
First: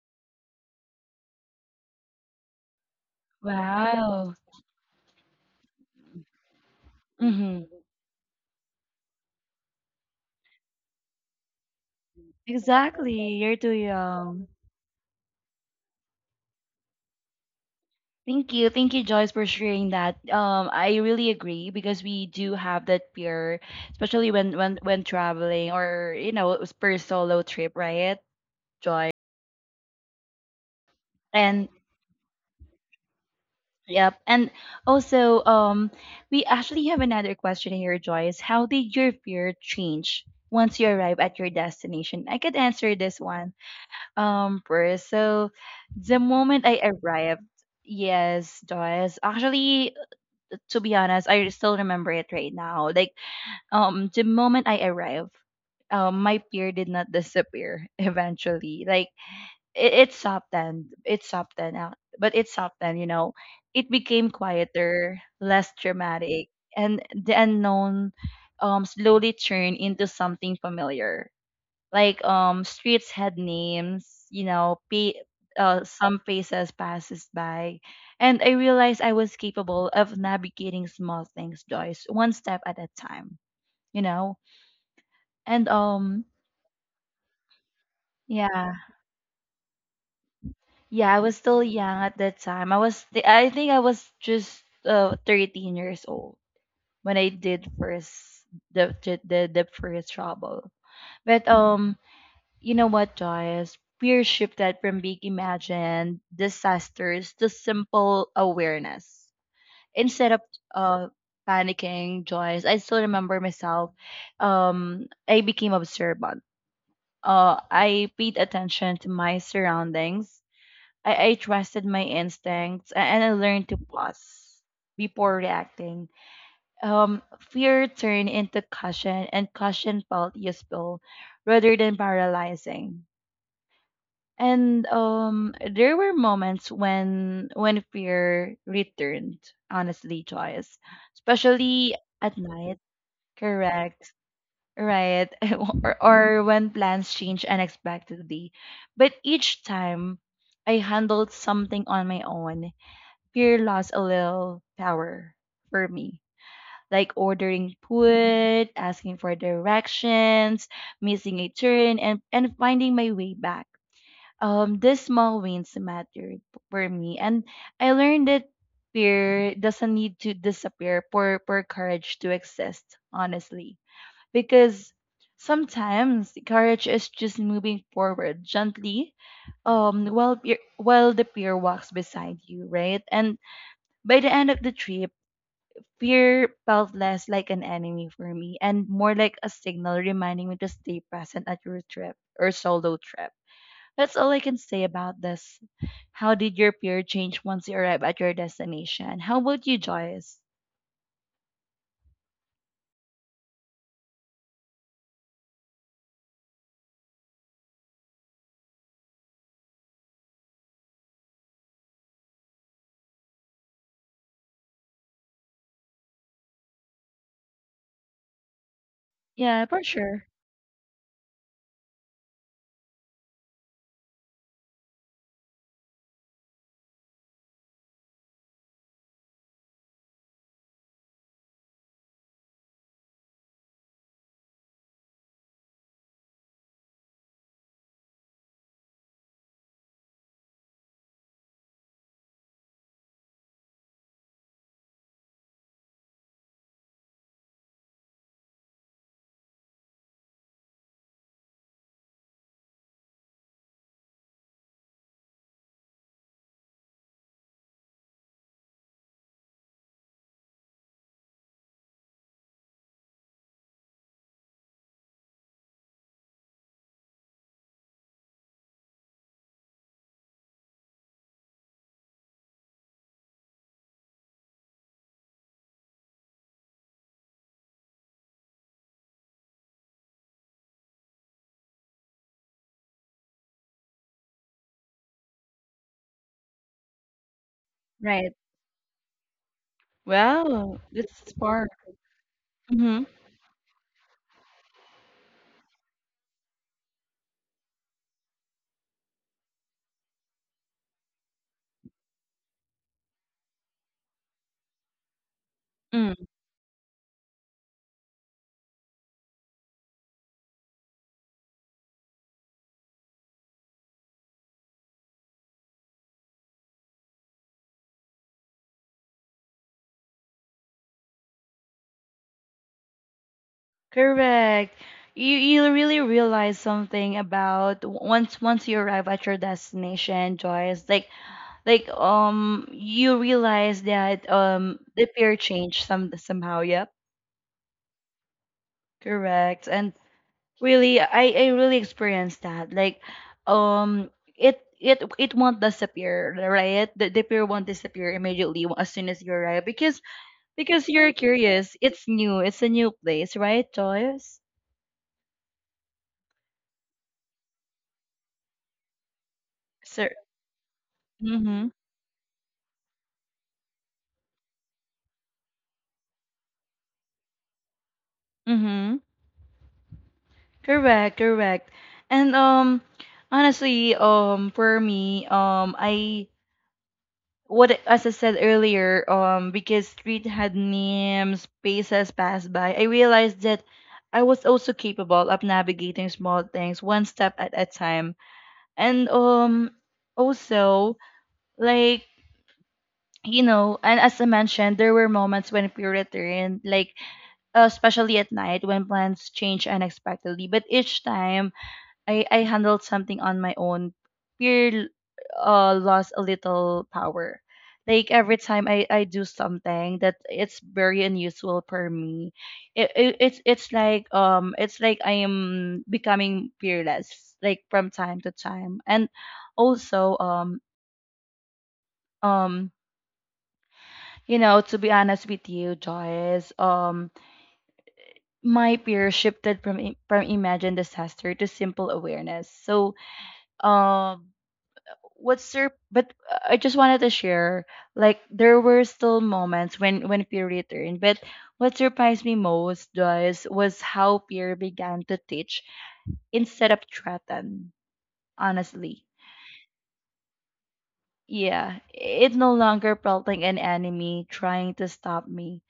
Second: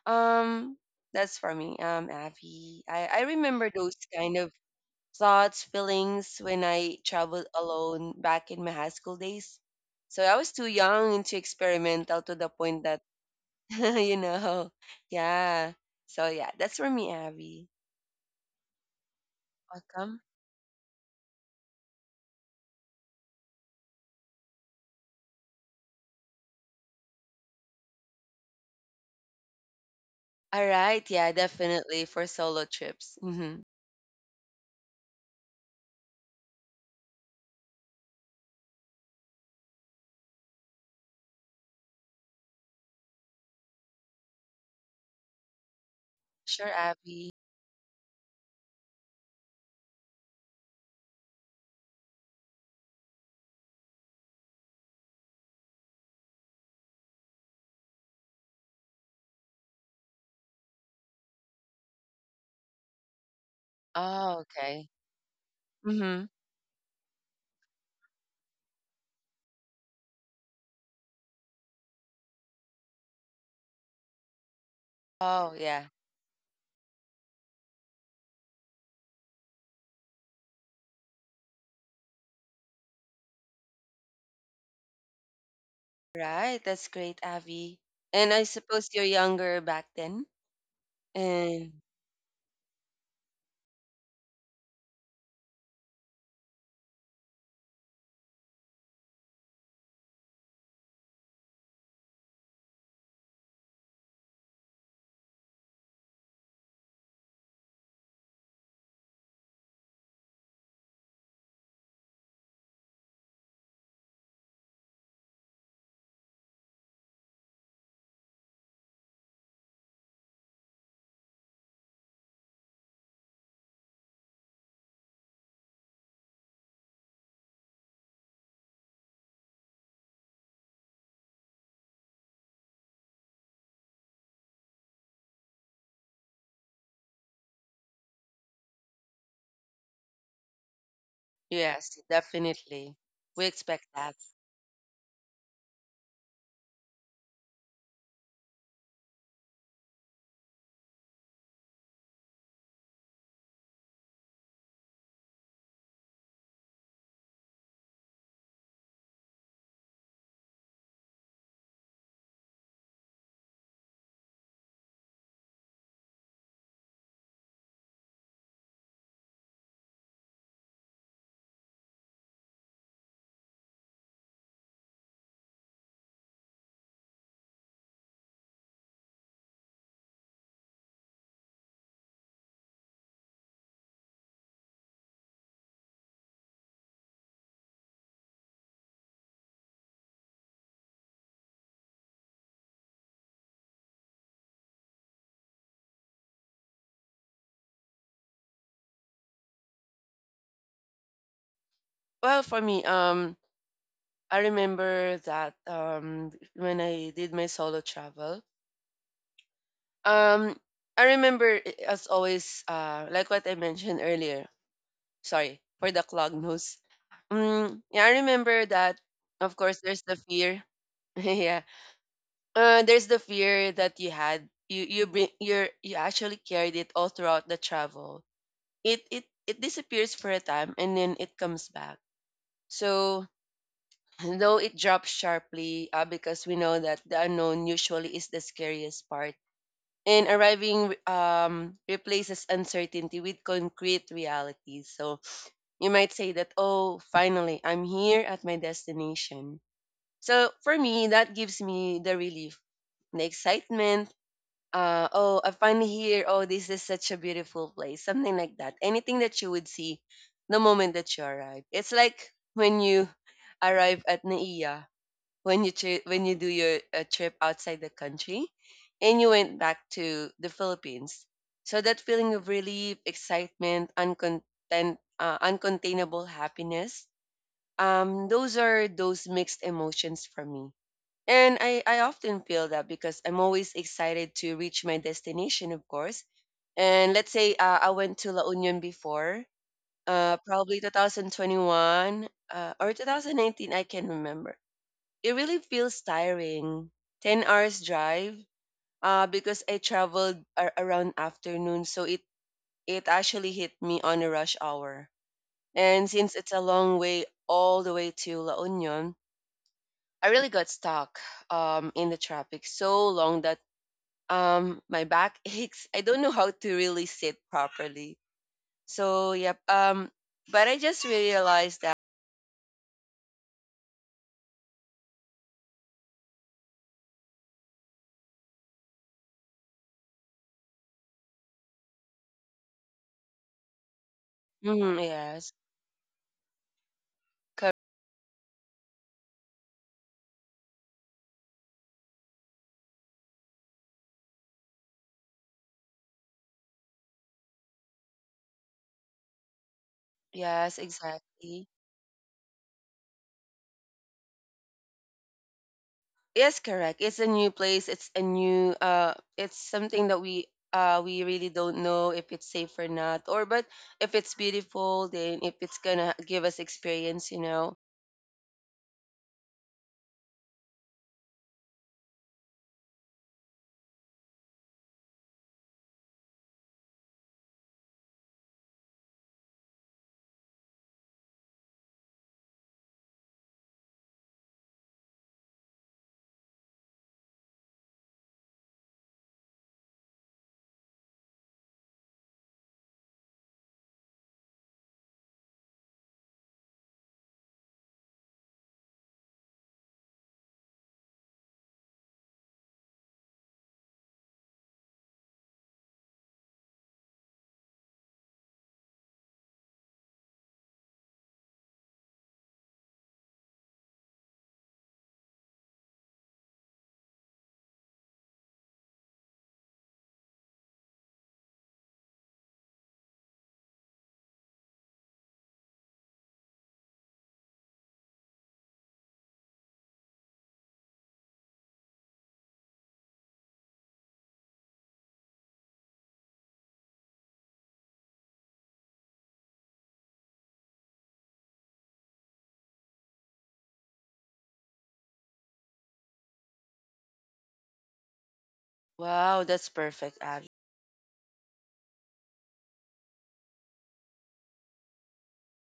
Speaker 2: um that's for me. Avi, I remember those
Speaker 1: Wow.
Speaker 2: kind of thoughts, feelings when I traveled
Speaker 1: Mm-hmm.
Speaker 2: alone back in my high school days. So I was too young and too experimental to the point that,
Speaker 1: Exactly. You're too
Speaker 2: you
Speaker 1: young.
Speaker 2: know, yeah. So yeah, that's for me, Abby.
Speaker 1: Thank you. Thank you, Joyce, for sharing that.
Speaker 2: Welcome.
Speaker 1: I really agree because we do have that fear, especially when when traveling, or you know, it's per solo trip, right?
Speaker 2: All right. Yeah,
Speaker 1: And
Speaker 2: definitely for solo trips. Hmm.
Speaker 1: yep. And also, we actually have another question here, Joyce. How did your fear change once you arrive at your destination? I could answer this one. First. So the moment
Speaker 2: Sure,
Speaker 1: I
Speaker 2: Abby.
Speaker 1: arrived, yes, Joyce. Actually, to be honest, I still remember it right now. Like, the moment I arrived, my fear did not disappear eventually. Like it's softened. Then. It's up out. But it's softened, you know. It became
Speaker 2: Oh, okay.
Speaker 1: quieter, less
Speaker 2: Mm-hmm.
Speaker 1: dramatic, and the unknown slowly turned into something familiar. Like streets had names, you know,
Speaker 2: Oh, yeah.
Speaker 1: some faces passes by. And I realized I was capable of navigating small things, Joyce, one step at a time, you know? And
Speaker 2: Right. That's great, Abby. And I
Speaker 1: yeah.
Speaker 2: suppose you're younger back then.
Speaker 1: Yeah, I was still
Speaker 2: And
Speaker 1: young at that time. I think I was just 13 years old when I did first the first trouble. But You know what, Joyce? Fear shifted from big imagined disasters to simple awareness. Instead of uh panicking, Joyce, I still remember myself. I became observant. I paid attention to my surroundings. I trusted my instincts and I learned to pause before reacting. Fear turned into caution, and caution felt useful rather than paralyzing. And There were moments when fear returned. Honestly, Joyce, especially
Speaker 2: yes,
Speaker 1: at night.
Speaker 2: definitely. We expect
Speaker 1: Correct.
Speaker 2: that.
Speaker 1: Right. Or when plans change unexpectedly. But each time, I handled something on my own, fear lost a little power for me. Like ordering food, asking for directions, missing a turn, and finding my way back. These small wins mattered for me, and I learned that fear doesn't need to disappear for courage to exist, honestly. Because sometimes courage is just moving forward gently while while the fear walks beside you, right? And by the end of the trip, fear felt less like an enemy for me and more like a signal reminding me to stay present at your trip or solo trip. That's all I can say about this. How did your fear change once you arrived at your destination? How about you, Joyce?
Speaker 2: Well, for me, I remember that, when I did my solo travel, um, as always, like what I mentioned earlier. Sorry for the clog nose. Mm, yeah, I remember that. Of
Speaker 1: Yeah,
Speaker 2: course,
Speaker 1: for
Speaker 2: there's the
Speaker 1: sure.
Speaker 2: fear. Yeah, there's the fear that you had. You actually carried it all throughout the travel. It disappears for a time and then it comes back. So Though it drops sharply, because we know that the unknown usually is the scariest part. And arriving replaces uncertainty with concrete realities. So you might say that, oh, finally, I'm here at my destination. So for me, that gives me the relief, the excitement. Oh, I'm finally here. Oh, this is such a beautiful place. Something like that. Anything that you would see the moment that you arrive. It's like when you arrive at Naiya, when you do your trip outside the country and you went back to the Philippines. So that feeling of relief, excitement, uncontainable happiness, those are those mixed emotions for me. And I often feel that because I'm always excited to reach my destination, of course. And let's say I went to
Speaker 1: Right.
Speaker 2: La Union before,
Speaker 1: Wow,
Speaker 2: probably
Speaker 1: it's spark.
Speaker 2: 2021, or
Speaker 1: Mm-hmm.
Speaker 2: 2019, I can remember it really feels tiring. 10 hours drive, because I traveled around afternoon. So it actually hit me on a rush hour. And
Speaker 1: Mm.
Speaker 2: since it's a long way all the way to La Union, I really got stuck, in the traffic so long that, my back aches. I don't know how to really sit properly. So, yep. But I just realized that.
Speaker 1: Correct. You really realize something about w- once once you arrive at your destination, Joyce. Like you realize that the
Speaker 2: Mm,
Speaker 1: peer
Speaker 2: yes.
Speaker 1: changed some somehow, yep,
Speaker 2: cor-
Speaker 1: correct. And really I really experienced that, like um it won't disappear, right? The fear won't disappear immediately as soon as you arrive,
Speaker 2: Yes,
Speaker 1: because you're
Speaker 2: exactly.
Speaker 1: curious, it's new, it's a new place, right, Joyce?
Speaker 2: Yes, correct. It's a new place. It's a new It's something
Speaker 1: Sir.
Speaker 2: that we really
Speaker 1: Mm-hmm.
Speaker 2: don't know if it's safe or not, or but if it's beautiful, then if it's gonna give us experience.
Speaker 1: Mm-hmm. Correct, correct. And honestly, for me, I what as I said earlier, because street had names, paces passed by, I realized that I was also capable of navigating small things one step at a time. And Also, like, you know, and as I mentioned, there were moments when fear returned, like especially at night when plans change unexpectedly. But each time I handled something on my own. Fear lost a little power. Like every time I do something that it's very unusual for me, it's like it's like I am becoming fearless, like from time to time. And also um you know, to be honest with you, Joyce, my fear shifted from from imagined disaster to simple awareness. So um but I just wanted to share, like there were still moments when Pierre returned, but what surprised me most was how Pierre began to teach instead of threaten. Honestly,
Speaker 2: Wow, that's perfect, Abby.
Speaker 1: yeah, it no longer felt like an enemy trying to stop me.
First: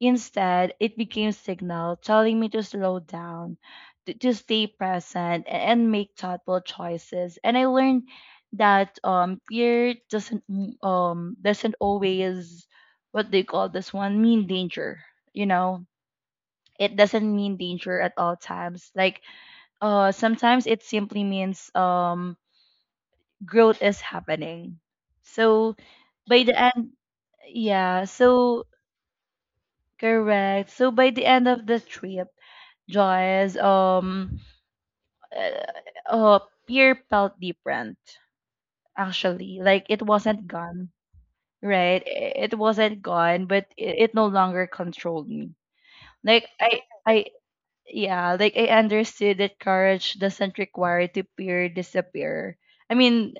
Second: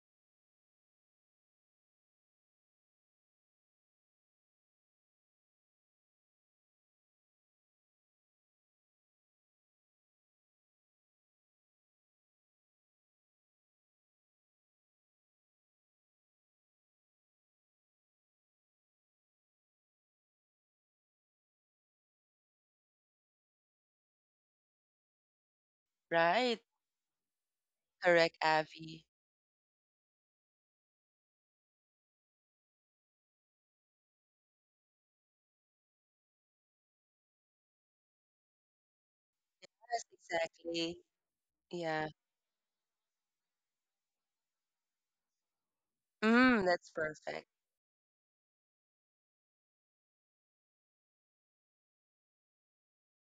Speaker 1: Instead, it became signal telling me to slow down, to stay present, and make thoughtful choices. And I learned that fear doesn't always, what they call this one, mean danger. You know, it doesn't mean danger at all times. Like sometimes it simply means growth is happening. So by the
Speaker 2: Right?
Speaker 1: end, yeah.
Speaker 2: Correct,
Speaker 1: So
Speaker 2: Abby.
Speaker 1: correct. So by the end of the trip, Joyce, uh, uh, beer felt different, actually. Like it
Speaker 2: Yes,
Speaker 1: wasn't gone,
Speaker 2: exactly.
Speaker 1: right?
Speaker 2: Yeah.
Speaker 1: It wasn't gone, but it no longer controlled me. Like
Speaker 2: Mm, that's perfect.
Speaker 1: yeah, like I understood that courage doesn't require to peer disappear. I mean,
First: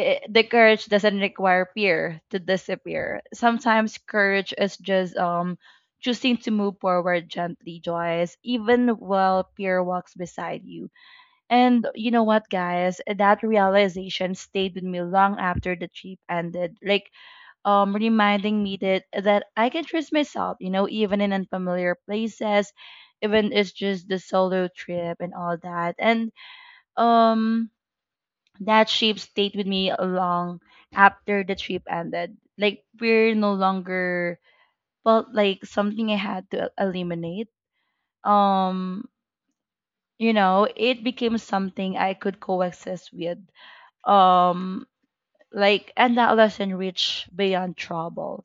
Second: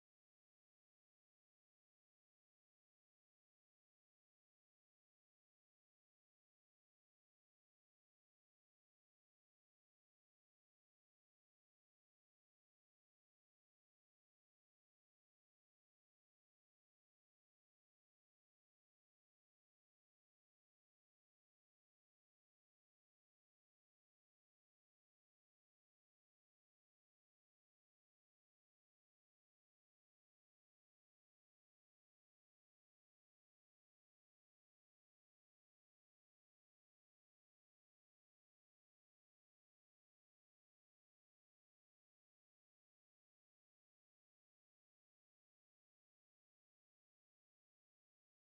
Speaker 1: I the courage doesn't require fear to disappear. Sometimes courage is just choosing to move forward gently, Joyce, even while fear walks beside you. And you know what, guys? That realization stayed with me long after the trip ended. Like reminding me that I can trust myself, you know, even in unfamiliar places, even it's just the solo trip and all that. And um that trip stayed with me long after the trip ended. Like we're no longer felt like something I had to eliminate. Um, you know, it became something I could coexist with. Um, like, and that lesson reached beyond trouble.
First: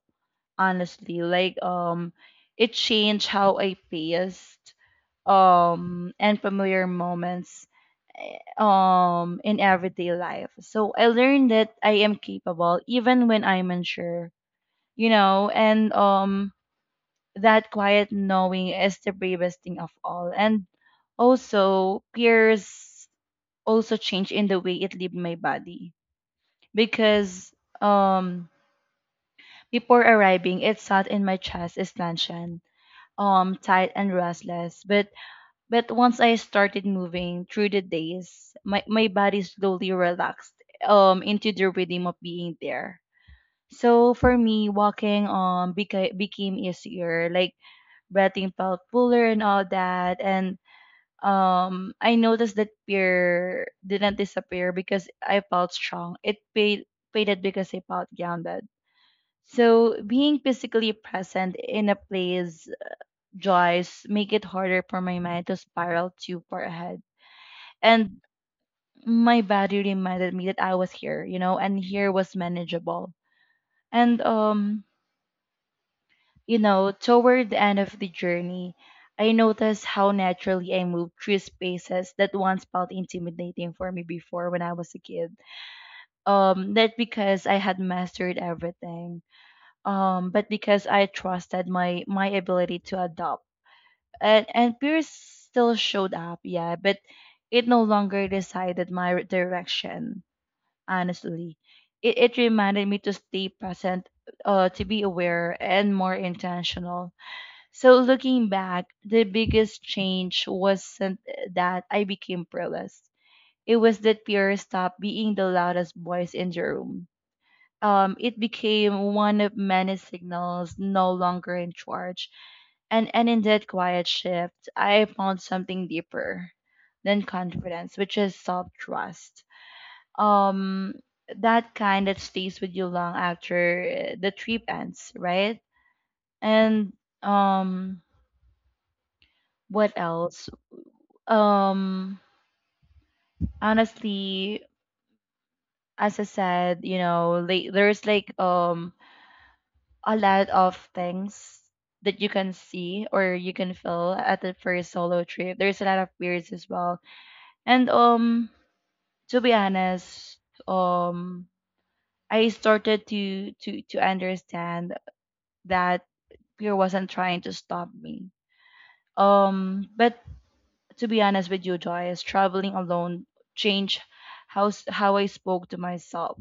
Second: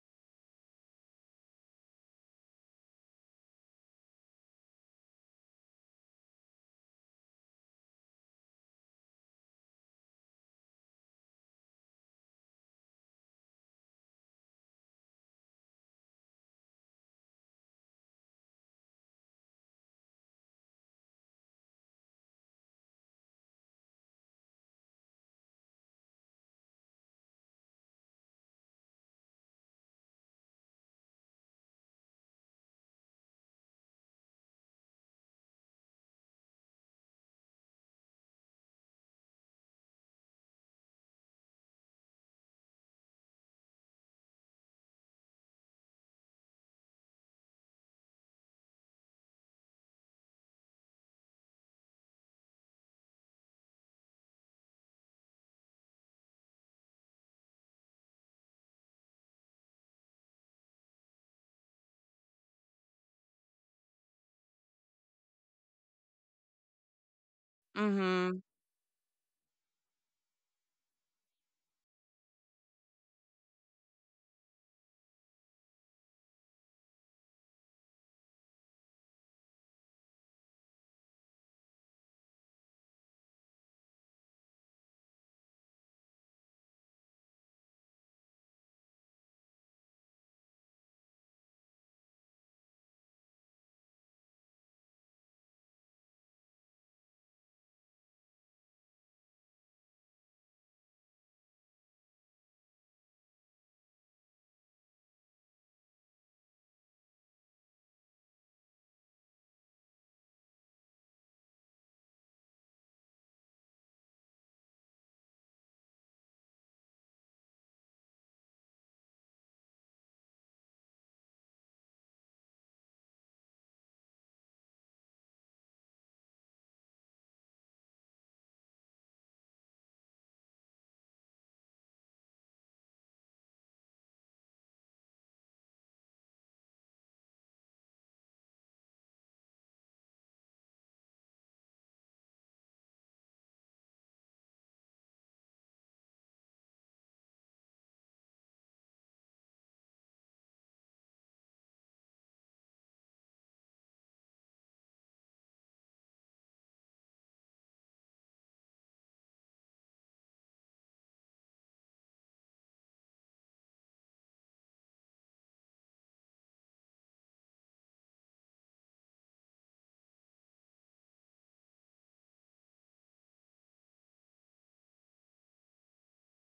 Speaker 1: Honestly, like it changed how I faced and familiar moments in everyday life. So I learned that I am capable even when I'm unsure, you know, and that quiet knowing is the bravest thing of all. And also peers also change in the way it leave my body because um before arriving it sat in my chest expansion, tight and restless, but once I started moving through the days, my body slowly relaxed into the rhythm of being there. So for me, walking became easier, like breathing felt fuller and all that. And I noticed that fear didn't disappear because I felt strong. It paid faded because I felt grounded. So being physically present in a place, joys, make it harder for my mind to spiral too far ahead, and
Speaker 2: Mm-hmm.
Speaker 1: my body reminded me that I was here, you know, and here was manageable. And You know, toward the end of the journey, I noticed how naturally I moved through spaces that once felt intimidating for me before when I was a kid. Not because I had mastered everything, but because I trusted my my ability to adapt. And fear still showed up, yeah, but it no longer decided my direction, honestly. It reminded me to stay present, to be aware, and more intentional. So, looking back, the biggest change wasn't that I became prayerless. It was that fear stopped being the loudest voice in the room. It became one of many signals no longer in charge. And in that quiet shift, I found something deeper than confidence, which is self trust, um that kind that stays with you long after the trip ends, right? And um what else? Um Honestly, as I said, you know, like there's like a lot of things that you can see or you can feel at the first solo trip. There's a lot of fears as well. And To be honest, um I started to understand that Pure wasn't trying to stop me. But to be honest with you, Joyce, traveling alone changed how I spoke to myself.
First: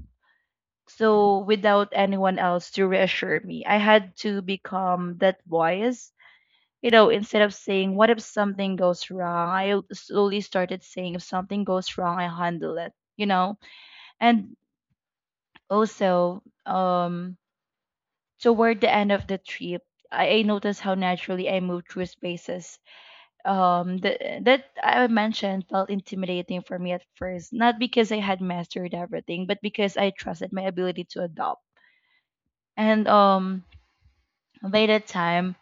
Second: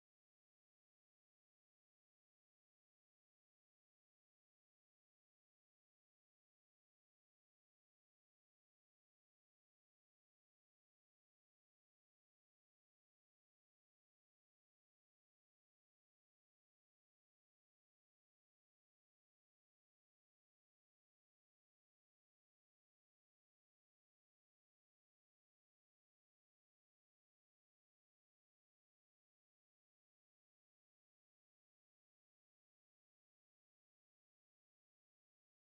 Speaker 1: So without anyone else to reassure me, I had to become that voice. You know, instead of saying "What if something goes wrong," I slowly started saying "If something goes wrong, I handle it." You know, and also, toward the end of the trip, I noticed how naturally I moved through spaces that I mentioned felt intimidating for me at first, not because I had mastered everything, but because I trusted my ability to adopt. And By the time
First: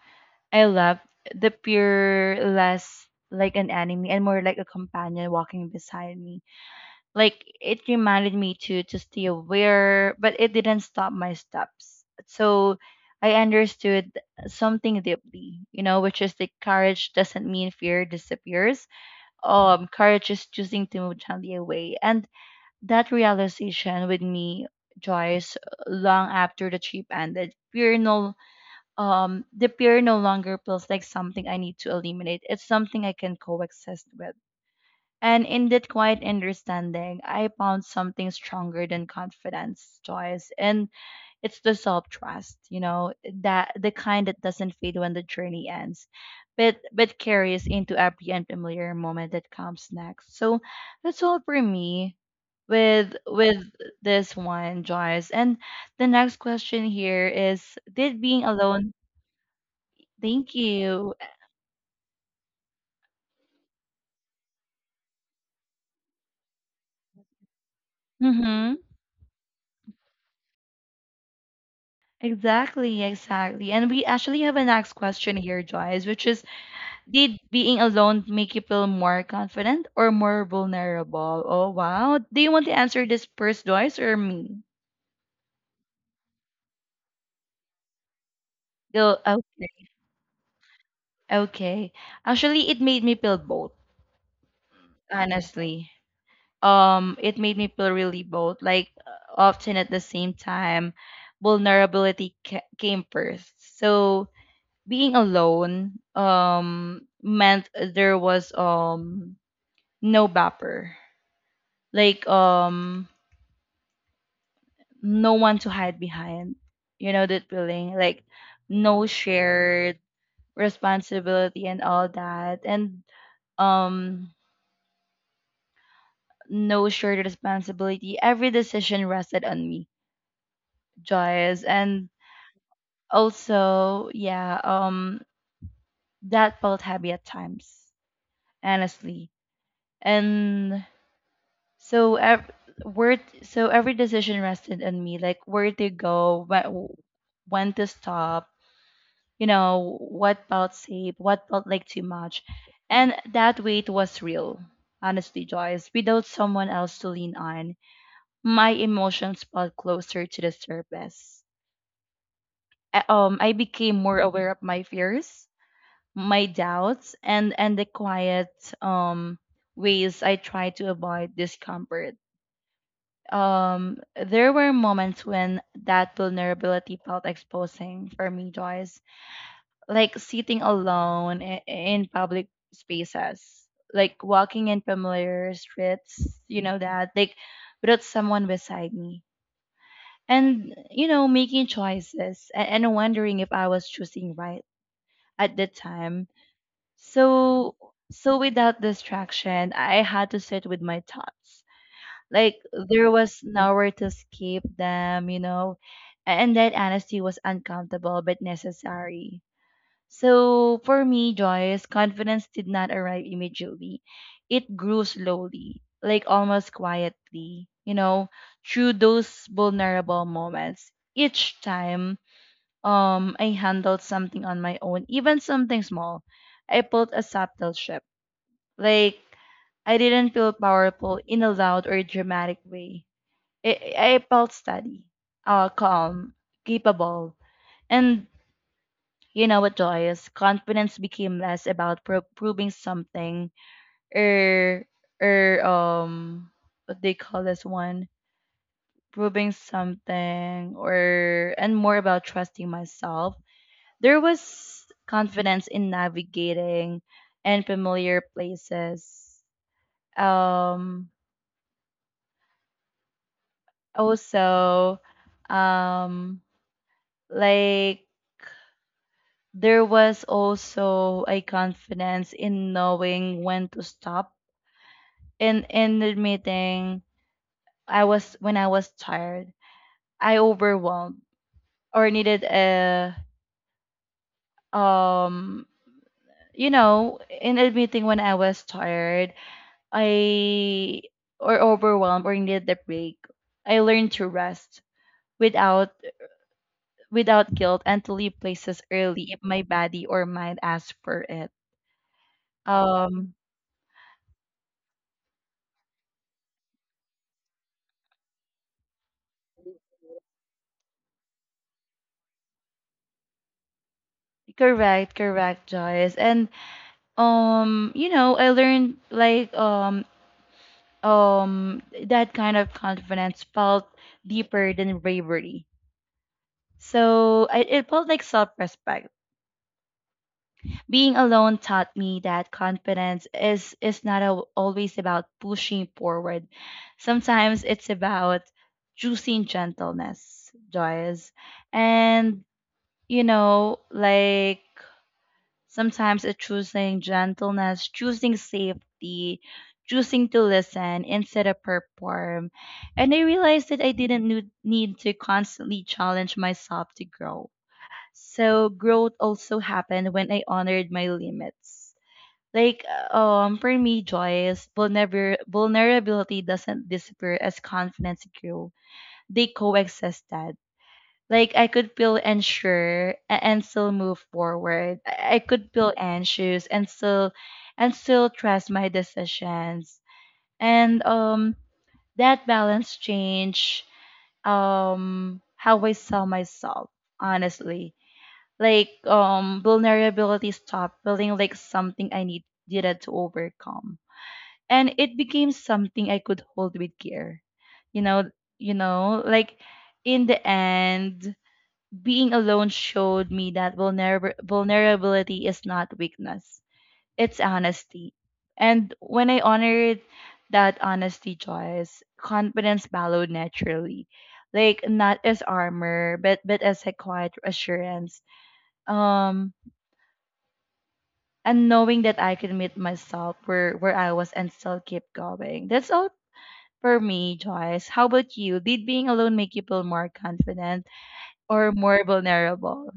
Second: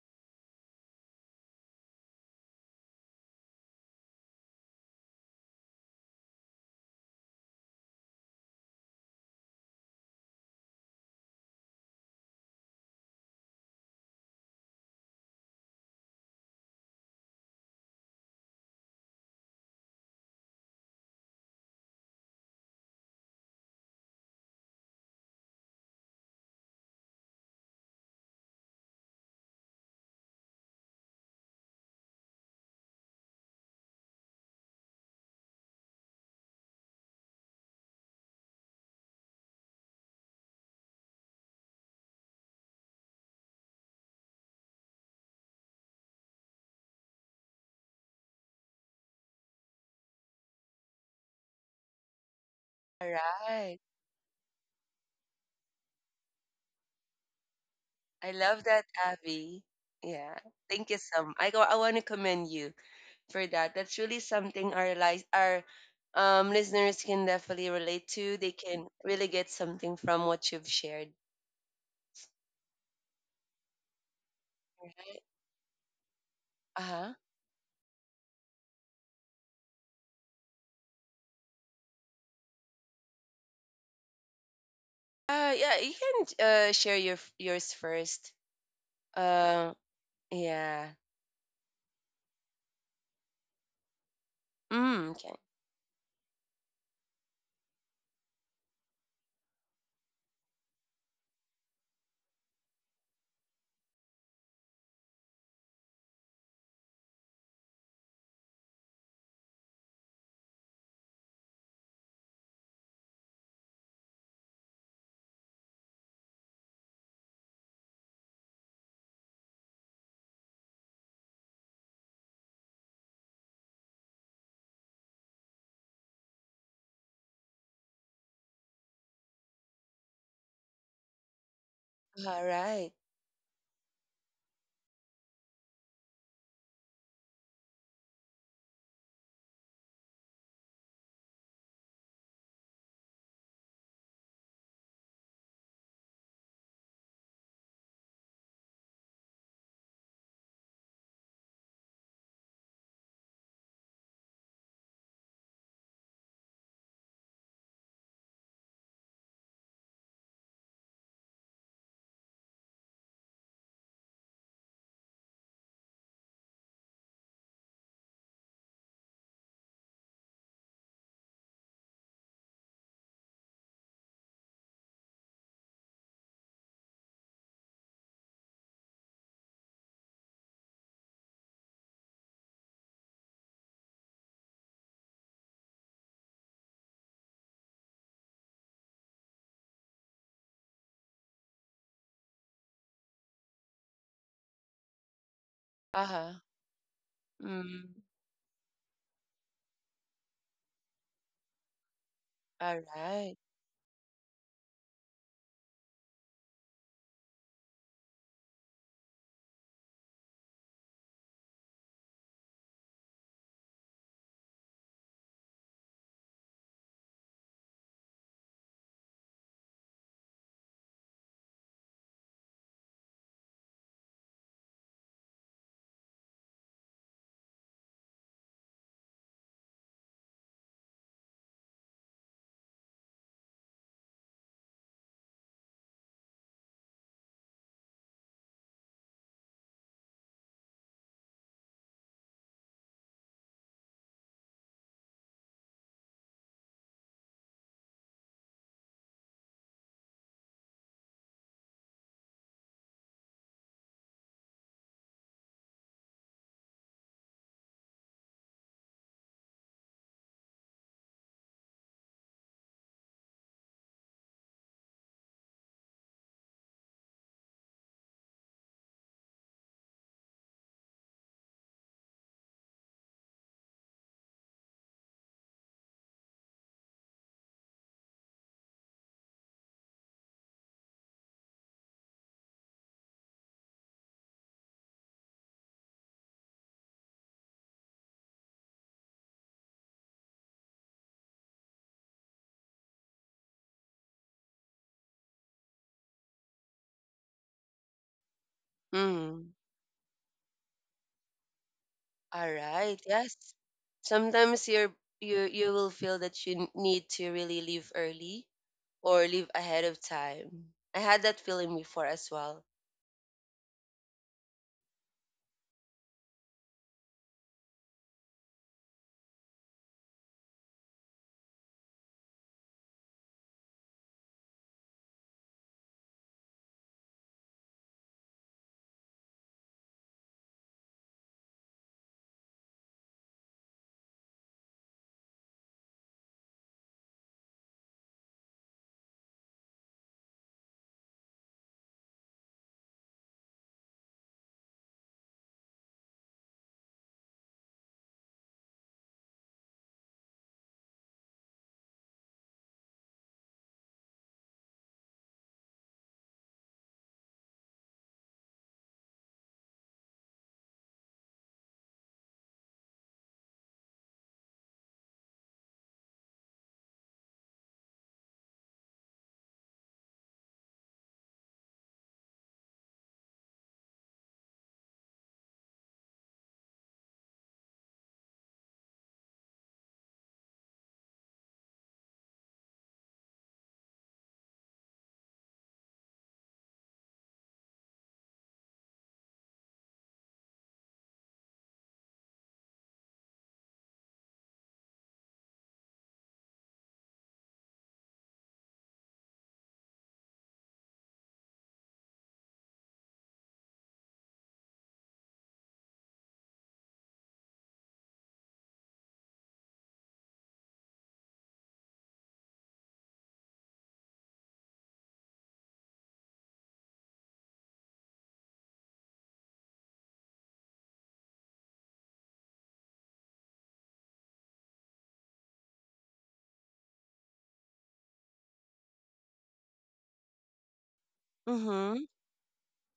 Speaker 1: I left, the peer less like an enemy and more like a companion walking beside me. Like it reminded me to stay aware, but it didn't stop my steps. So I understood something deeply, you know, which is the courage doesn't mean fear disappears, courage is choosing to move gently away. And that realization with me, Joyce, long after the trip ended, fear no the fear no longer feels like something I need to eliminate. It's something I can coexist with. And in that quiet understanding, I found something stronger than confidence, Joyce. And it's the self trust, you know, that the kind that doesn't fade when the journey ends, but carries into every unfamiliar moment that comes next. So that's all for me
Speaker 2: All
Speaker 1: with
Speaker 2: right.
Speaker 1: this one, Joyce. And the next question here is did
Speaker 2: I
Speaker 1: being
Speaker 2: love that,
Speaker 1: alone
Speaker 2: Abby. Yeah.
Speaker 1: thank
Speaker 2: Thank you
Speaker 1: you.
Speaker 2: so much. I wanna commend you for that. That's really something our listeners can definitely relate to. They
Speaker 1: Mm-hmm.
Speaker 2: can really get something from what you've shared.
Speaker 1: Exactly, exactly. And we actually have a next
Speaker 2: Right?
Speaker 1: question here, Joyce, which is:
Speaker 2: Uh-huh.
Speaker 1: did being alone make you feel more confident or more vulnerable? Oh, wow. Do you want to answer this first, Joyce, or me?
Speaker 2: Yeah, you can share your yours first.
Speaker 1: Oh,
Speaker 2: Uh
Speaker 1: okay.
Speaker 2: yeah.
Speaker 1: Okay. Actually, it made me feel both,
Speaker 2: Mm, okay.
Speaker 1: honestly. It made me feel really both, like often at the same time, vulnerability ca came first. So being alone, meant there was no buffer. Like no one to hide behind. You know that feeling, like no shared responsibility and all that, and um, no shared responsibility. Every decision rested on me, Joyce, and
Speaker 2: All right.
Speaker 1: also yeah, that felt heavy at times, honestly, and so ev- so every decision rested on me, like where to go, when to stop, you know, what felt safe, what felt like too much. And that weight was real, honestly, Joyce. Without someone else to lean on, my emotions felt closer to the surface. I became more aware of my fears, my doubts, and the quiet um, ways I tried to avoid discomfort. Um, there were moments when that vulnerability felt exposing for me, Joyce, like sitting alone in public spaces, like walking in familiar streets, you know, that, like without someone beside me. And, you know, making choices and wondering if I was choosing right at the time.
Speaker 2: Uh-huh.
Speaker 1: So,
Speaker 2: Mm,
Speaker 1: so without distraction, I had to sit with my thoughts. Like
Speaker 2: all
Speaker 1: there
Speaker 2: right.
Speaker 1: was nowhere to escape them, you know, and that honesty was uncomfortable but necessary. So for me, Joyce, confidence did not arrive immediately. It grew slowly, like almost quietly, you know, through those vulnerable moments. Each time I handled something on my own, even something small, I felt a subtle shift. Like I didn't feel powerful in a loud or dramatic way. I, I felt steady, calm, capable, and you know what, Joyce? Confidence became less about proving something, or or um, what they call this one, proving something, or and more about trusting myself. There was confidence in navigating and familiar places. Um, Also, um, like there was also a confidence in knowing when to stop in the meeting I was when I was tired I overwhelmed or needed a um you know, in a meeting when I was tired, I or overwhelmed or needed a break, I learned to rest without without guilt and to leave places early if
Speaker 2: Mm,
Speaker 1: my body or mind asks for it.
Speaker 2: all right.
Speaker 1: um
Speaker 2: Yes. Sometimes you will feel that you need to really leave early, or leave ahead of time. I had that feeling before as well.
Speaker 1: Correct, correct, Joyce. And you know, I learned, um that kind of confidence felt deeper than bravery. It felt like self-respect. Being alone taught me that confidence is not al always about pushing forward. Sometimes it's about choosing gentleness, Joyce. And you know, like sometimes it's choosing gentleness, choosing safety, choosing to listen instead of perform. And I realized that I didn't need to constantly challenge myself to grow. So growth also happened when I honored my limits. Like for me, Joyce, vulnerability doesn't disappear as confidence grew. They coexisted. Like I could feel unsure and still move forward. I could feel anxious and still trust my decisions. And that balance changed how I saw myself, honestly. Vulnerability stopped feeling like something I needed to overcome. And it became something I could hold with care. You know, like in the end, being alone showed me that vulnerability is not weakness, it's honesty. And when I honored that honesty, Joyce, confidence followed naturally. Like not as armor, but as a quiet assurance. Um and knowing that I could meet myself where I was and still keep going. That's all for me, Joyce. How about you? Did being alone make you feel more confident or more
Speaker 2: Mm-hmm.
Speaker 1: vulnerable?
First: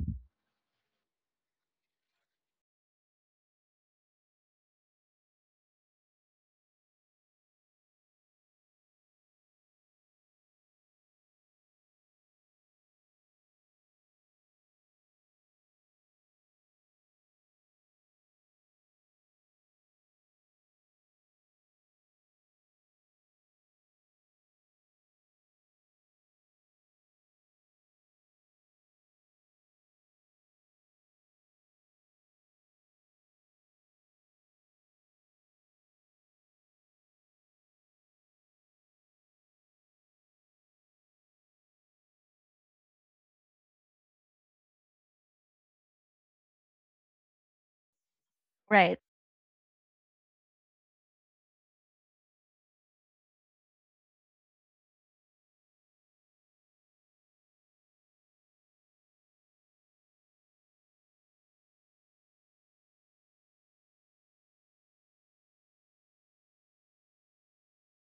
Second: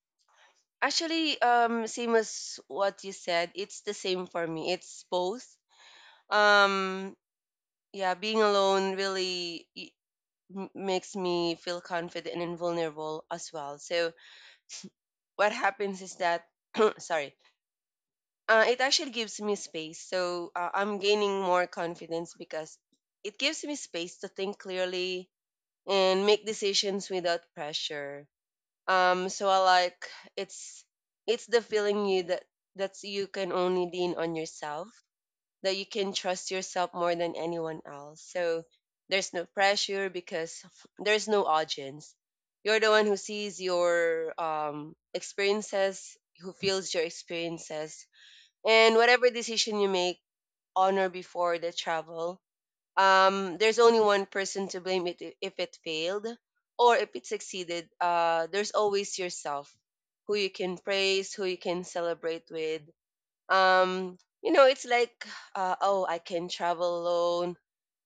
Speaker 2: Actually, same as what you said, it's the same for me. It's both. Um, yeah, being alone really makes me feel confident and vulnerable as well. So what happens is that, sorry, it actually gives me space. So I'm gaining more confidence because it gives me space to think clearly and make decisions without pressure. So I like it's it's the feeling you that that's you can only lean on yourself, that you can trust yourself more than anyone else. So there's no pressure because there's no audience. You're the one who sees your experiences, who feels your experiences, and
Speaker 1: Right.
Speaker 2: whatever decision you make, honor before the travel, there's only one person to blame if it failed or if it succeeded. There's always yourself who you can praise, who you can celebrate with. It's like, oh, I can travel alone.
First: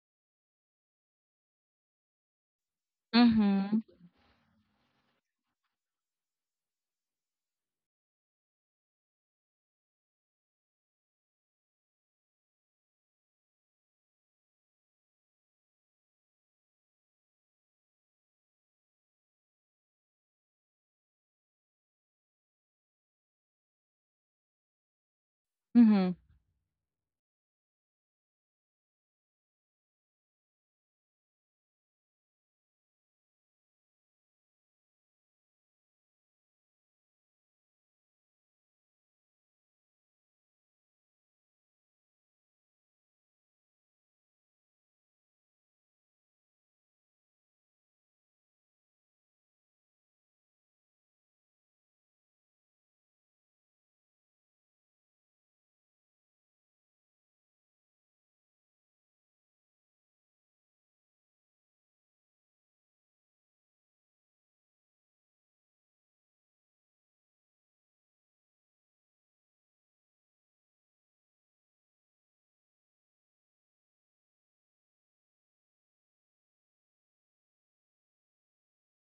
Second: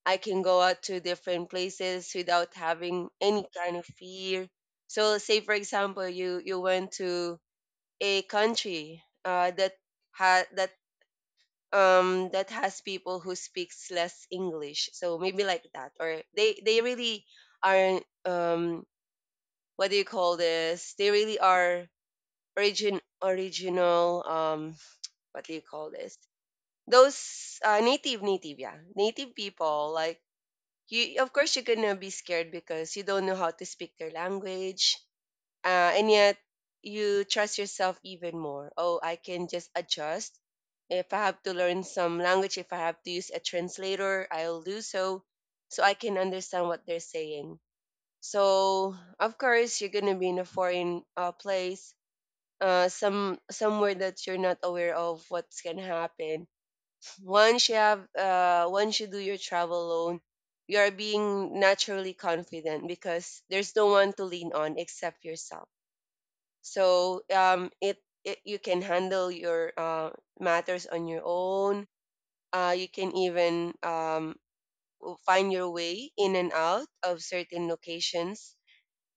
Speaker 2: I can go out to different places without having any kind
Speaker 1: Mm-hmm.
Speaker 2: of fear. So, say for example, you went to a country that had that that has people who speaks less english, so maybe like that. Or they really aren't, what do you call this they really are original, what do you call
Speaker 1: Mm-hmm.
Speaker 2: this those native native yeah, native people. Like you, of course you're gonna be scared because you don't know how to speak their language. And yet you trust yourself even more. Oh, I can just adjust. If I have to learn some language, if I have to use a translator, I'll do so so I can understand what they're saying. So, of course, you're going to be in a foreign place, somewhere that you're not aware of what's going to happen. Once you once you do your travel alone, you are being naturally confident because there's no one to lean on except yourself. So it you can handle your matters on your own. You can even find your way in and out of certain locations,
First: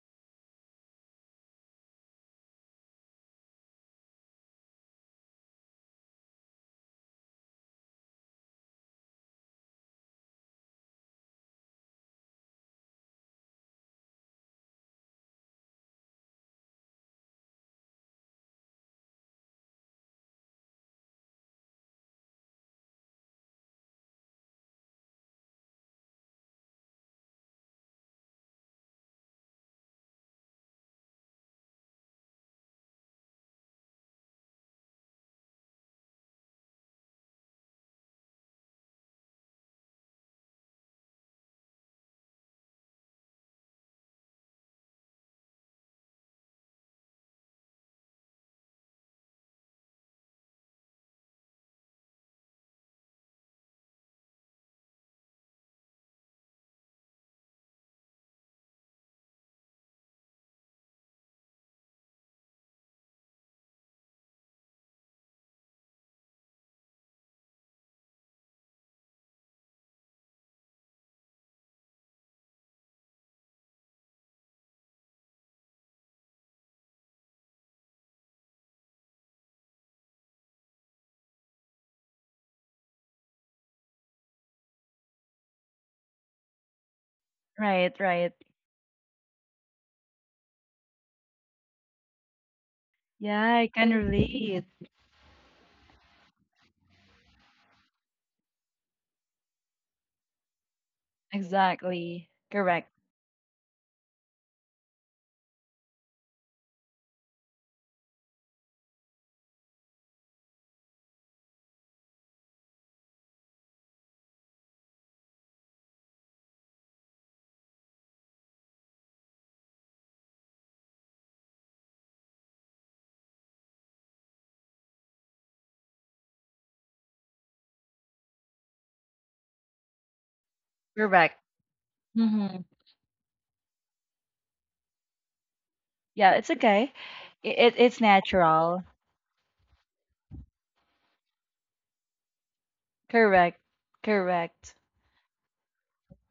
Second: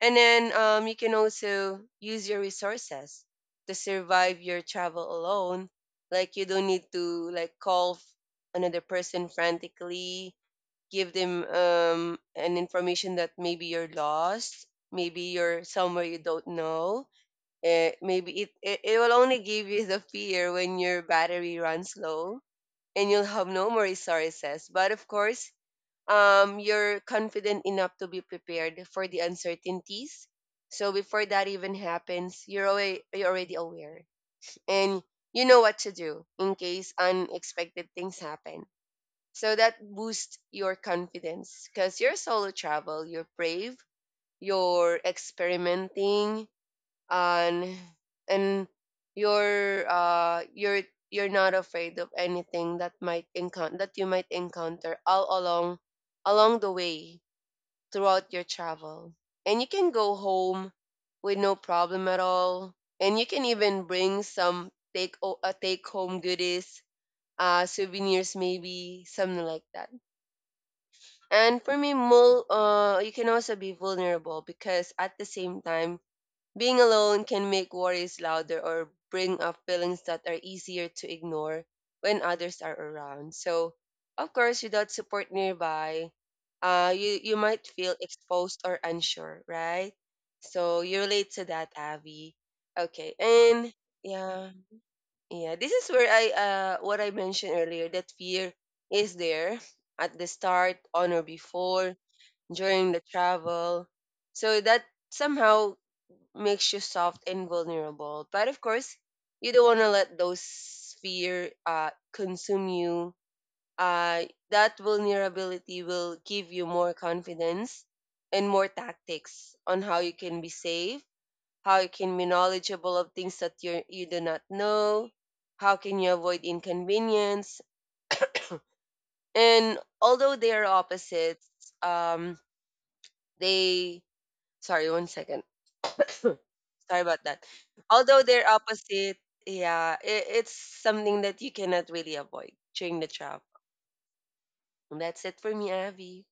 Speaker 2: and then you can also use your resources to survive your travel alone. Like you don't need to like another person frantically, give them an information that maybe you're lost, maybe you're somewhere you don't know. Maybe it will only give you the fear when your battery runs low and you'll have no more resources. But of course, you're confident enough to be prepared for the uncertainties. So before that even happens, you're already aware and you know what to do in case unexpected things happen. So that boosts your confidence because you're solo travel, you're brave, you're experimenting. And and you're you're not afraid of anything that might encounter that you might encounter all along, along the way, throughout your travel. And you can go home with no problem at all, and you can even bring some take home goodies, souvenirs, maybe something like that. And for me, you can also be vulnerable because at the same time being alone can make worries louder or bring up feelings that are easier to ignore when others are around. So, of course, without support nearby, you might feel
Speaker 1: Right, right.
Speaker 2: exposed or unsure, right? So, you relate to that, Avi. Okay.
Speaker 1: Yeah, I
Speaker 2: And
Speaker 1: can
Speaker 2: yeah,
Speaker 1: relate.
Speaker 2: yeah, this is where what I mentioned earlier that fear is there at the start, on or before,
Speaker 1: Exactly. Correct.
Speaker 2: during the travel. So, that somehow makes you soft and vulnerable. But of course, you don't want to let those fear consume you. Uh, that vulnerability will give you more confidence and more tactics on how you can be safe, how you can be knowledgeable of things that you do not know, how can you avoid inconvenience. And although they are
Speaker 1: Correct.
Speaker 2: opposites, um,
Speaker 1: Mm-hmm.
Speaker 2: they Sorry, one second.
Speaker 1: Yeah, it's okay.
Speaker 2: Sorry about that.
Speaker 1: It's
Speaker 2: Although they're
Speaker 1: natural.
Speaker 2: opposite, it's something that you cannot really avoid during the travel.
Speaker 1: Correct. Correct.
Speaker 2: That's it for me, Abby.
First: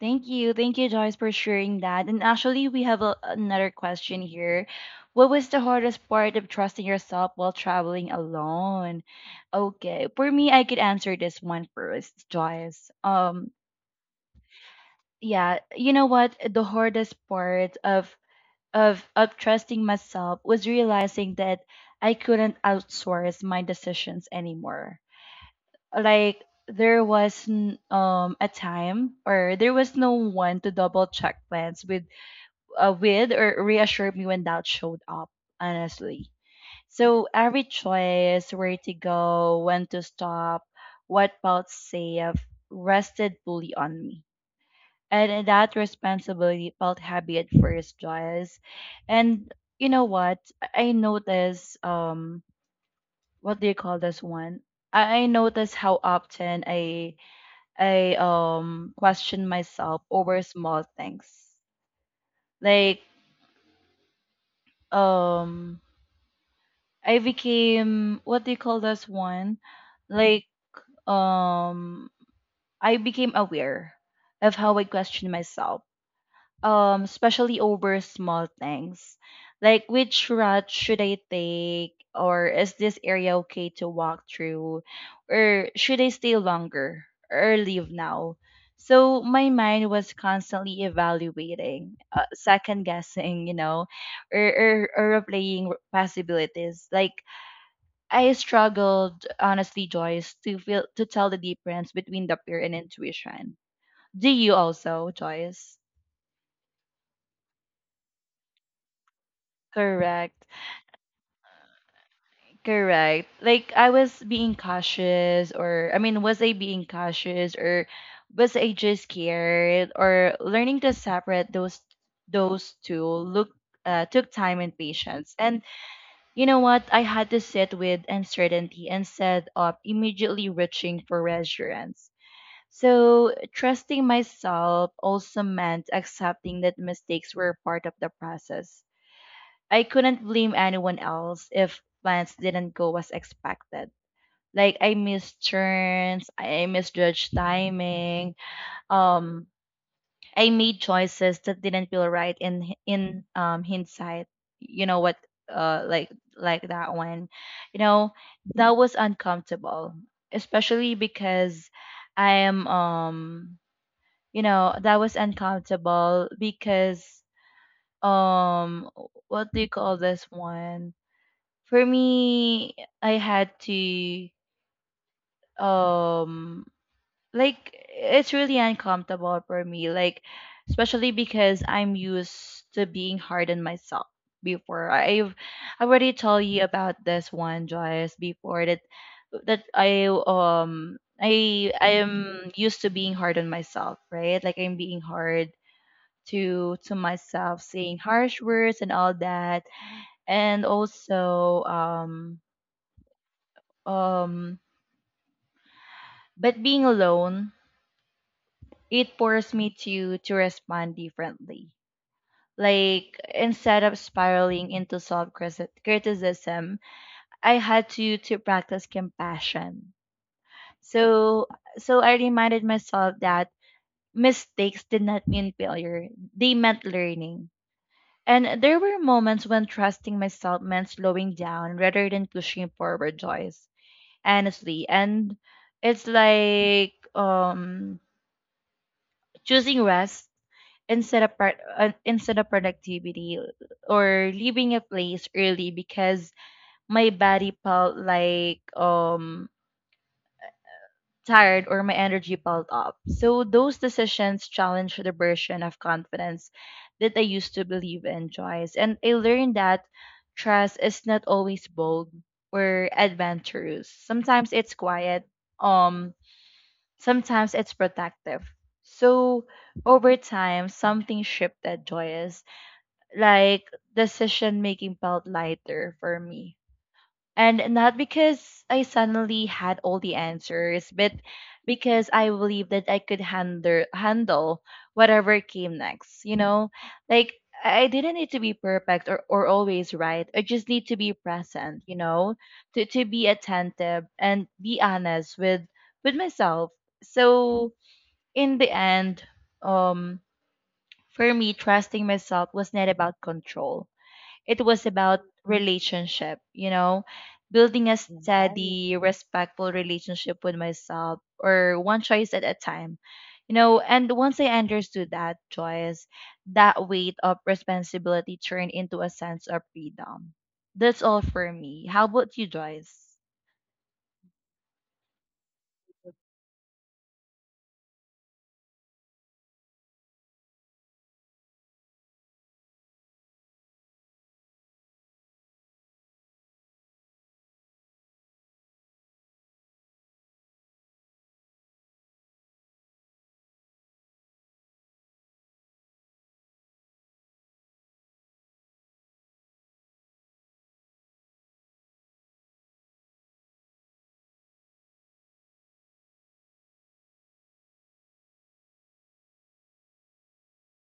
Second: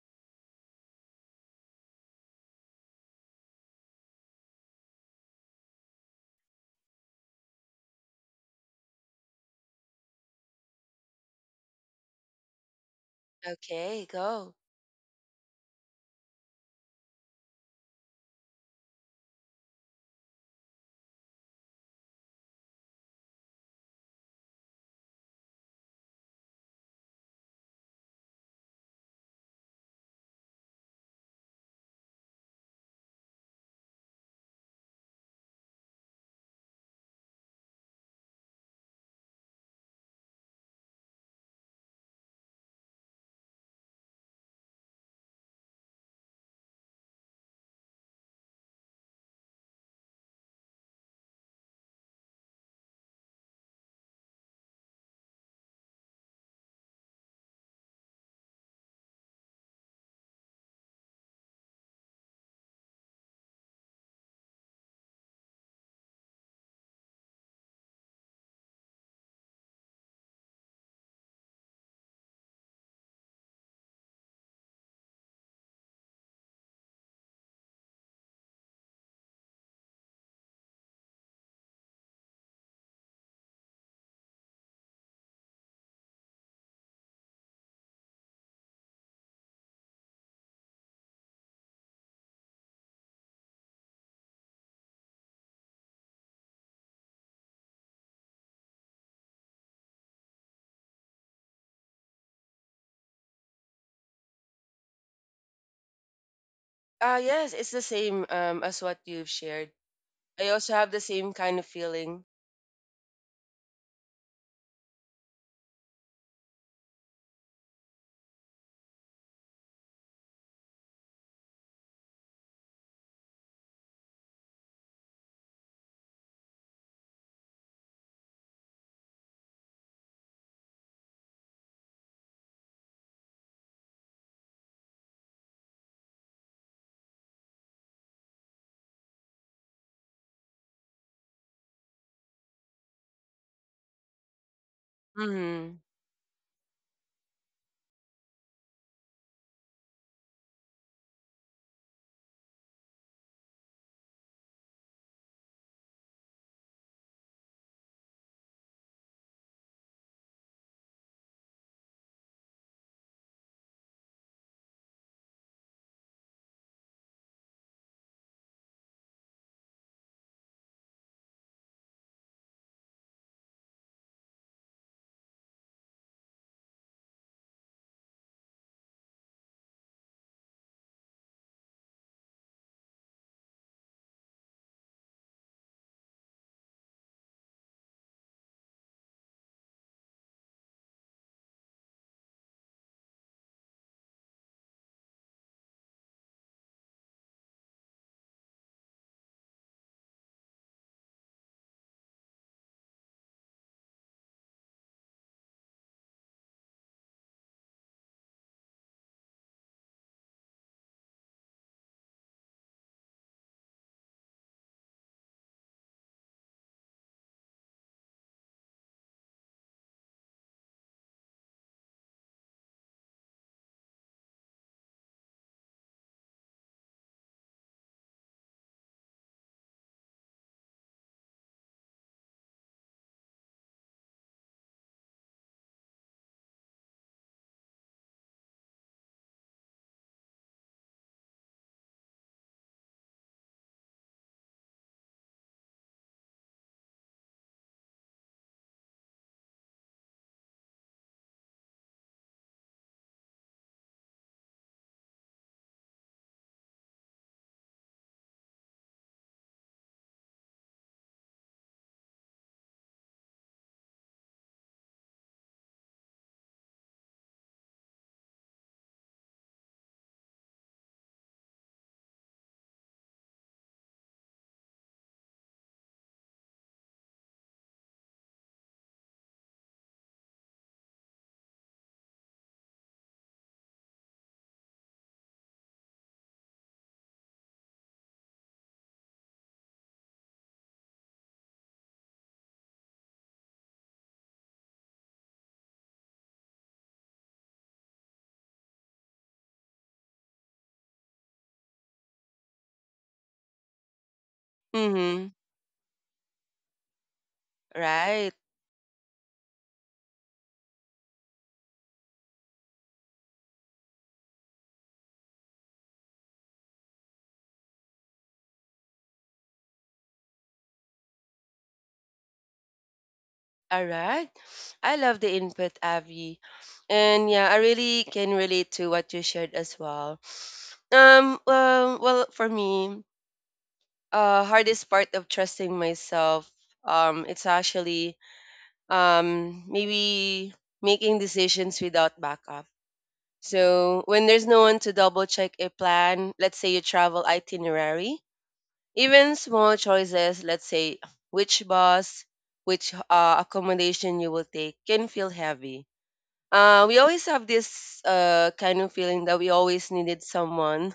Speaker 1: Thank you. Thank you, Joyce, for sharing that. And actually, we have a, another question here. What was the hardest part of trusting yourself while traveling alone? Okay, for me, I could answer this one first, Joyce.
Speaker 2: Okay, go.
Speaker 1: Yeah, you know what? The hardest part of trusting myself was realizing that I couldn't outsource my decisions anymore. Like there was a time, or there was no one to double check plans with with, or reassure me when doubt showed up, honestly. So every choice, where to go, when to stop, what felt safe, rested fully on me, and that responsibility felt heavy at first, Joyce. And you know what? I noticed what do you call this one? I noticed how often I question myself over small things. Like um I became what do you call this one? Like um I became aware of how I question myself, especially over small things, like which route should I take, or is this area okay to walk through, or should I stay longer or leave now. So my mind was constantly evaluating, second guessing, you know, or replaying possibilities. I struggled, honestly, Joyce, to tell the difference between the fear and intuition. Do you also, Joyce?
Speaker 2: Yes, it's the same as what you've shared.
Speaker 1: Correct.
Speaker 2: I also have the same kind of feeling.
Speaker 1: Correct. Like I was being cautious, or I mean, was I being cautious, or was I just scared? Or learning to separate those two look, took time and patience. And you know what? I had to sit with uncertainty instead of immediately reaching for reassurance. So trusting myself also meant accepting that mistakes were part of the process. I couldn't blame anyone else if plans didn't go as expected. Like I missed
Speaker 2: Mm-hmm.
Speaker 1: turns, I misjudged timing. Um, I made choices that didn't feel right in hindsight. You know what? Uh, like like that one. You know, that was uncomfortable, especially because I am you know that was uncomfortable because um what do you call this one? For me, I had to um like, it's really uncomfortable for me, like especially because I'm used to being hard on myself. Before I've I already told you about this one, Joyce, before, that I am used to being hard on myself, right? Like I'm being hard to myself, saying harsh words and all that. And also um but being alone, it forced me to respond differently. Like, instead of spiraling into self-criticism, I had to practice compassion. So so I reminded myself that mistakes did not mean failure, they meant learning. And there were moments when trusting myself meant slowing down rather than pushing forward, Joyce, honestly. And it's choosing rest instead of part instead of productivity, or leaving a place early because my body felt tired, or my energy felt up. So those decisions challenge the version of confidence that I used to believe in, Joyce. And I learned that trust is not always bold or adventurous. Sometimes it's quiet. um Sometimes it's protective. So over time, something shifted, Joyous. Like decision making felt lighter for me. And not because I suddenly had all the answers, but because I believed that I could handle whatever came next. You know, like I didn't need to be perfect, or always right. I just need to be present, you know, to be attentive and be honest with myself. So in the end, um, for me, trusting myself was not about control. It was about
Speaker 2: Mm-hmm.
Speaker 1: relationship, you know, building a right,
Speaker 2: Right.
Speaker 1: steady, respectful relationship with myself, or one choice at a time. You know, and once I understood that choice, that weight of responsibility turned into a sense of freedom. That's all for me. How about you, Joyce?
Speaker 2: All right. I love the input, Avi. And yeah, I really can relate to what you shared as well. Well, for me, hardest part of trusting myself, it's actually, maybe, making decisions without backup. So when there's no one to double check a plan, let's say your travel itinerary, even small choices, let's say which bus, which accommodation you will take, can feel heavy. We always have this kind of feeling that we always needed someone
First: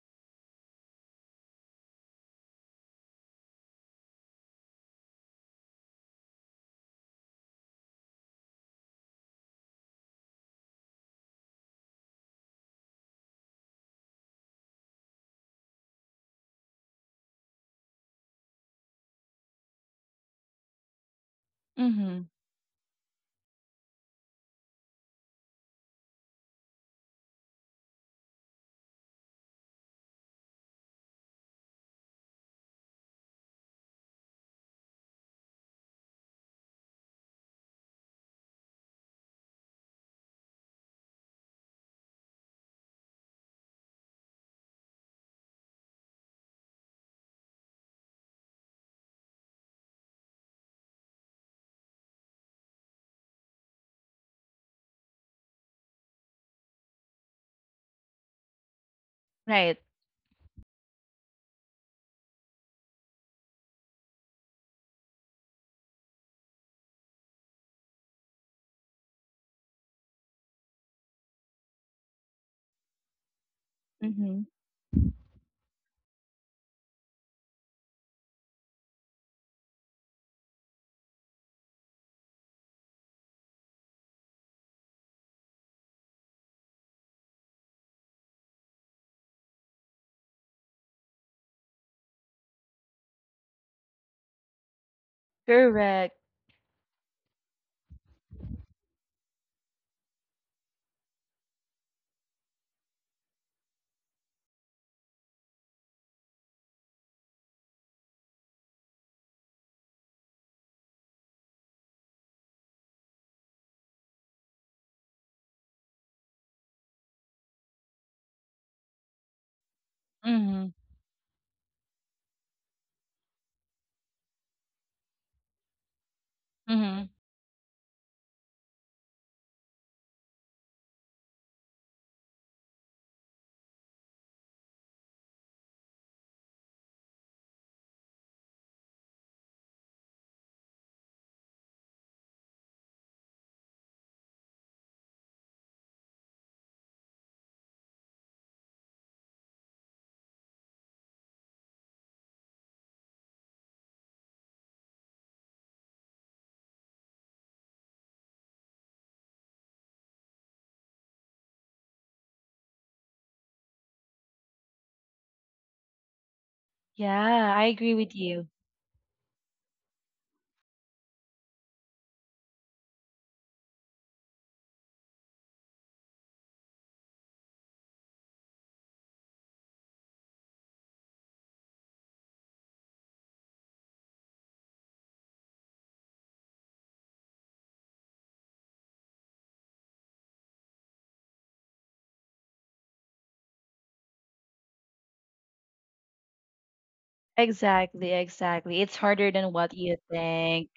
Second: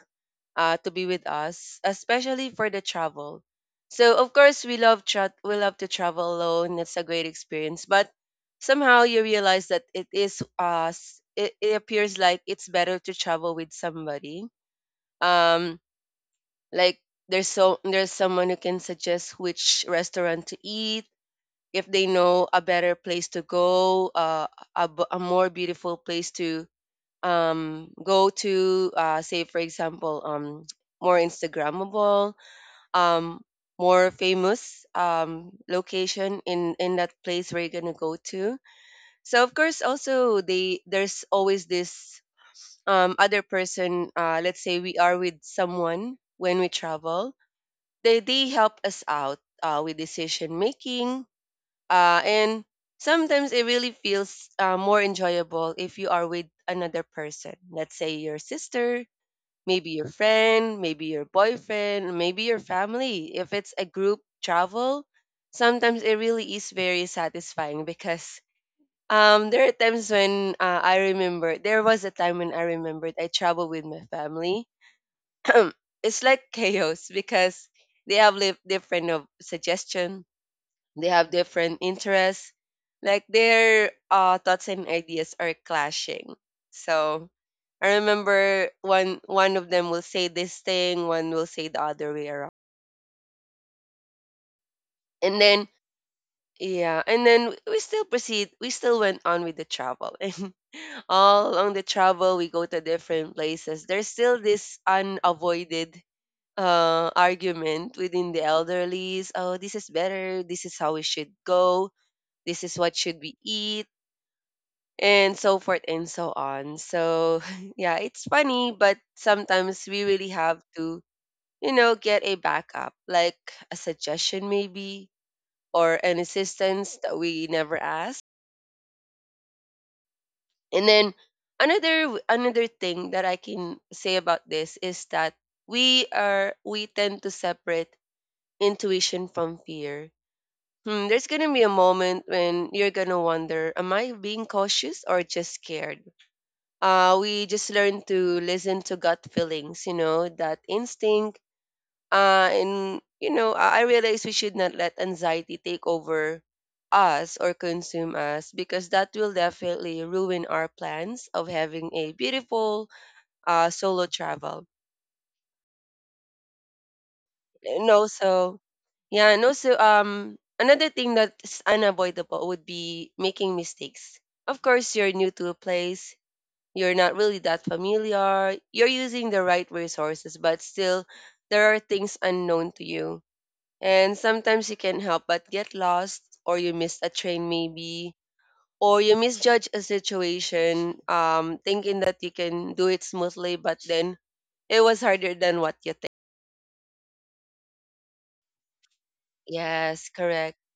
Speaker 2: to be with us, especially for the travel. So of course we love we love to travel alone. It's a great experience, but somehow you realize that it is us. It appears like it's better to travel with somebody. Um, like there's someone who can suggest which restaurant to eat if they
Speaker 1: Mm-hmm.
Speaker 2: know a better place to go, a a more beautiful place to go to. Say for example, more instagrammable, um more famous location in that place where you're gonna go to. So of course also they there's always this other person. Let's say we are with someone when we travel, they help us out with decision making. And sometimes it really feels more enjoyable if you are with another person. Let's say your sister,
Speaker 1: Right.
Speaker 2: maybe your friend, maybe your boyfriend, maybe your family. If it's a group travel, sometimes it really is very satisfying because there are times when there was a time when I remembered I traveled with my
Speaker 1: Mm-hmm.
Speaker 2: family. It's like chaos because they have different of suggestion, they have different interests. Like their thoughts and ideas are clashing. So I remember one of them will say this thing, one will say the other way around. And then
Speaker 1: Correct.
Speaker 2: yeah, and then we still proceed. We still went on with the travel. And all along the travel, we go to different places. There's still this unavoided argument within the elderlies. Oh, this is better. This is how we should go. This is what should we eat and so forth and so on. So, yeah, it's funny, but sometimes we really have
Speaker 1: Mm-hmm.
Speaker 2: to, you know, get a backup, like a suggestion maybe or an assistance that we never asked. And then another thing that I can say about this is that we tend to separate intuition from fear. Hmm, there's gonna be a moment when you're gonna wonder, am I being cautious or just scared? We just learn to listen to gut feelings, you know, that instinct. And, you know, I realize we should not let anxiety take over us or consume us because that will definitely ruin our plans of having a beautiful solo travel.
Speaker 1: Yeah, I
Speaker 2: And
Speaker 1: agree with you.
Speaker 2: also, yeah, and also, another thing that's unavoidable would be making mistakes. Of course, you're new to a place, you're not really that familiar, you're using the right resources, but still there are things unknown to you. And sometimes you can't help but get lost, or you miss a train maybe, or you misjudge a situation, thinking that you can do it smoothly, but then it was harder than what you think.
Speaker 1: Exactly, exactly. It's harder than what you
Speaker 2: Yes, correct.
Speaker 1: think.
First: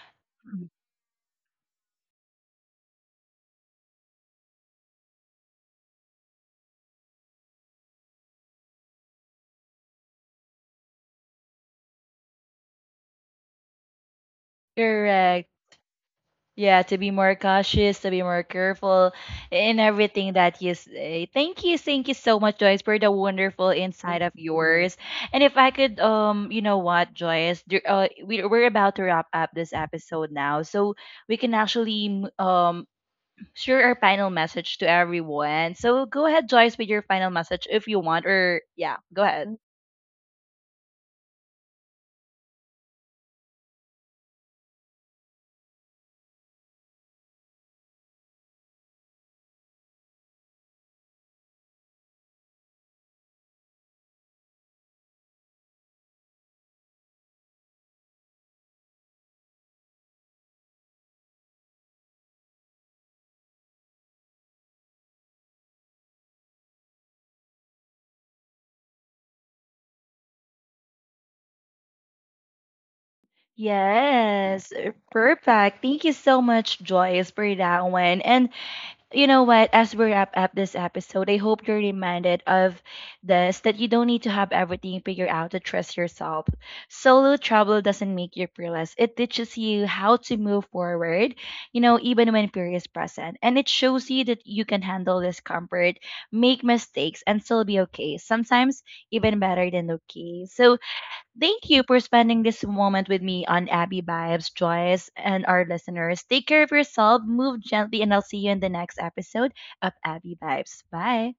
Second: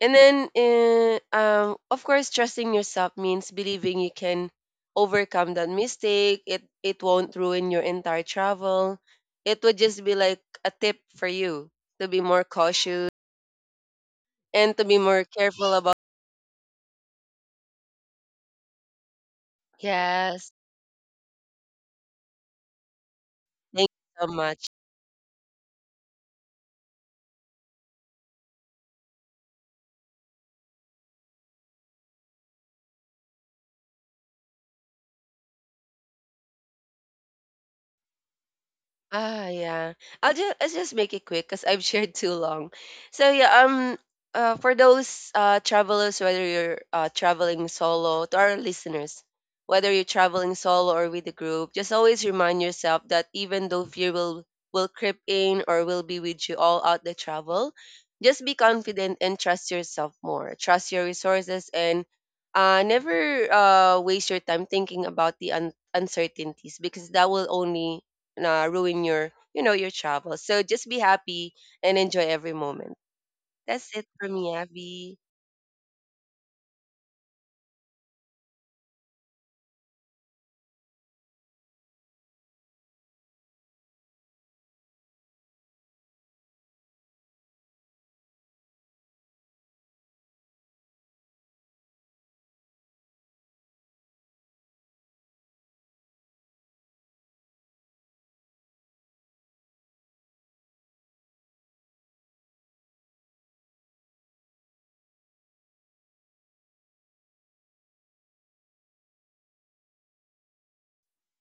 Speaker 2: And then,
Speaker 1: Mhm.
Speaker 2: of course, trusting yourself means believing you can overcome that mistake. It won't ruin your entire travel. It would just be like a tip for you to be more cautious and to be more
Speaker 1: Correct.
Speaker 2: careful about.
Speaker 1: Yeah, to be more cautious, to be more careful in everything
Speaker 2: Yes,
Speaker 1: that you say. Thank you so much, Joyce, for the wonderful
Speaker 2: thank
Speaker 1: insight
Speaker 2: you so
Speaker 1: of
Speaker 2: much.
Speaker 1: yours. And if I could, you know what, Joyce, we're about to wrap up this episode now, so we can actually share our final message to everyone. So go ahead, Joyce, with your final message if you want, or yeah, go
Speaker 2: Ah,
Speaker 1: ahead.
Speaker 2: yeah. I'll just make it quick because I've shared too long. So yeah, for those travelers, whether you're traveling solo, to our listeners, whether you're traveling solo or with a group, just always remind yourself that even though fear will creep in or will be with you all out the travel, just be confident and trust yourself more. Trust your resources and never waste your time thinking about the uncertainties because that will only ruin your, you know, your travel. So just be happy and enjoy every moment. That's it for me,
Speaker 1: Yes,
Speaker 2: Abby.
Speaker 1: perfect. Thank you so much, Joyce, for that one. And you know what? As we wrap up this episode, I hope you're reminded of this, that you don't need to have everything figured out to trust yourself. Solo travel doesn't make you fearless, it teaches you how to move forward, you know, even when fear is present. And it shows you that you can handle discomfort, make mistakes, and still be okay. Sometimes even better than okay. So, thank you for spending this moment with me on Abby Vibes, Joyce, and our listeners. Take care of yourself, move gently, and I'll see you in the next episode of Abby Vibes. Bye.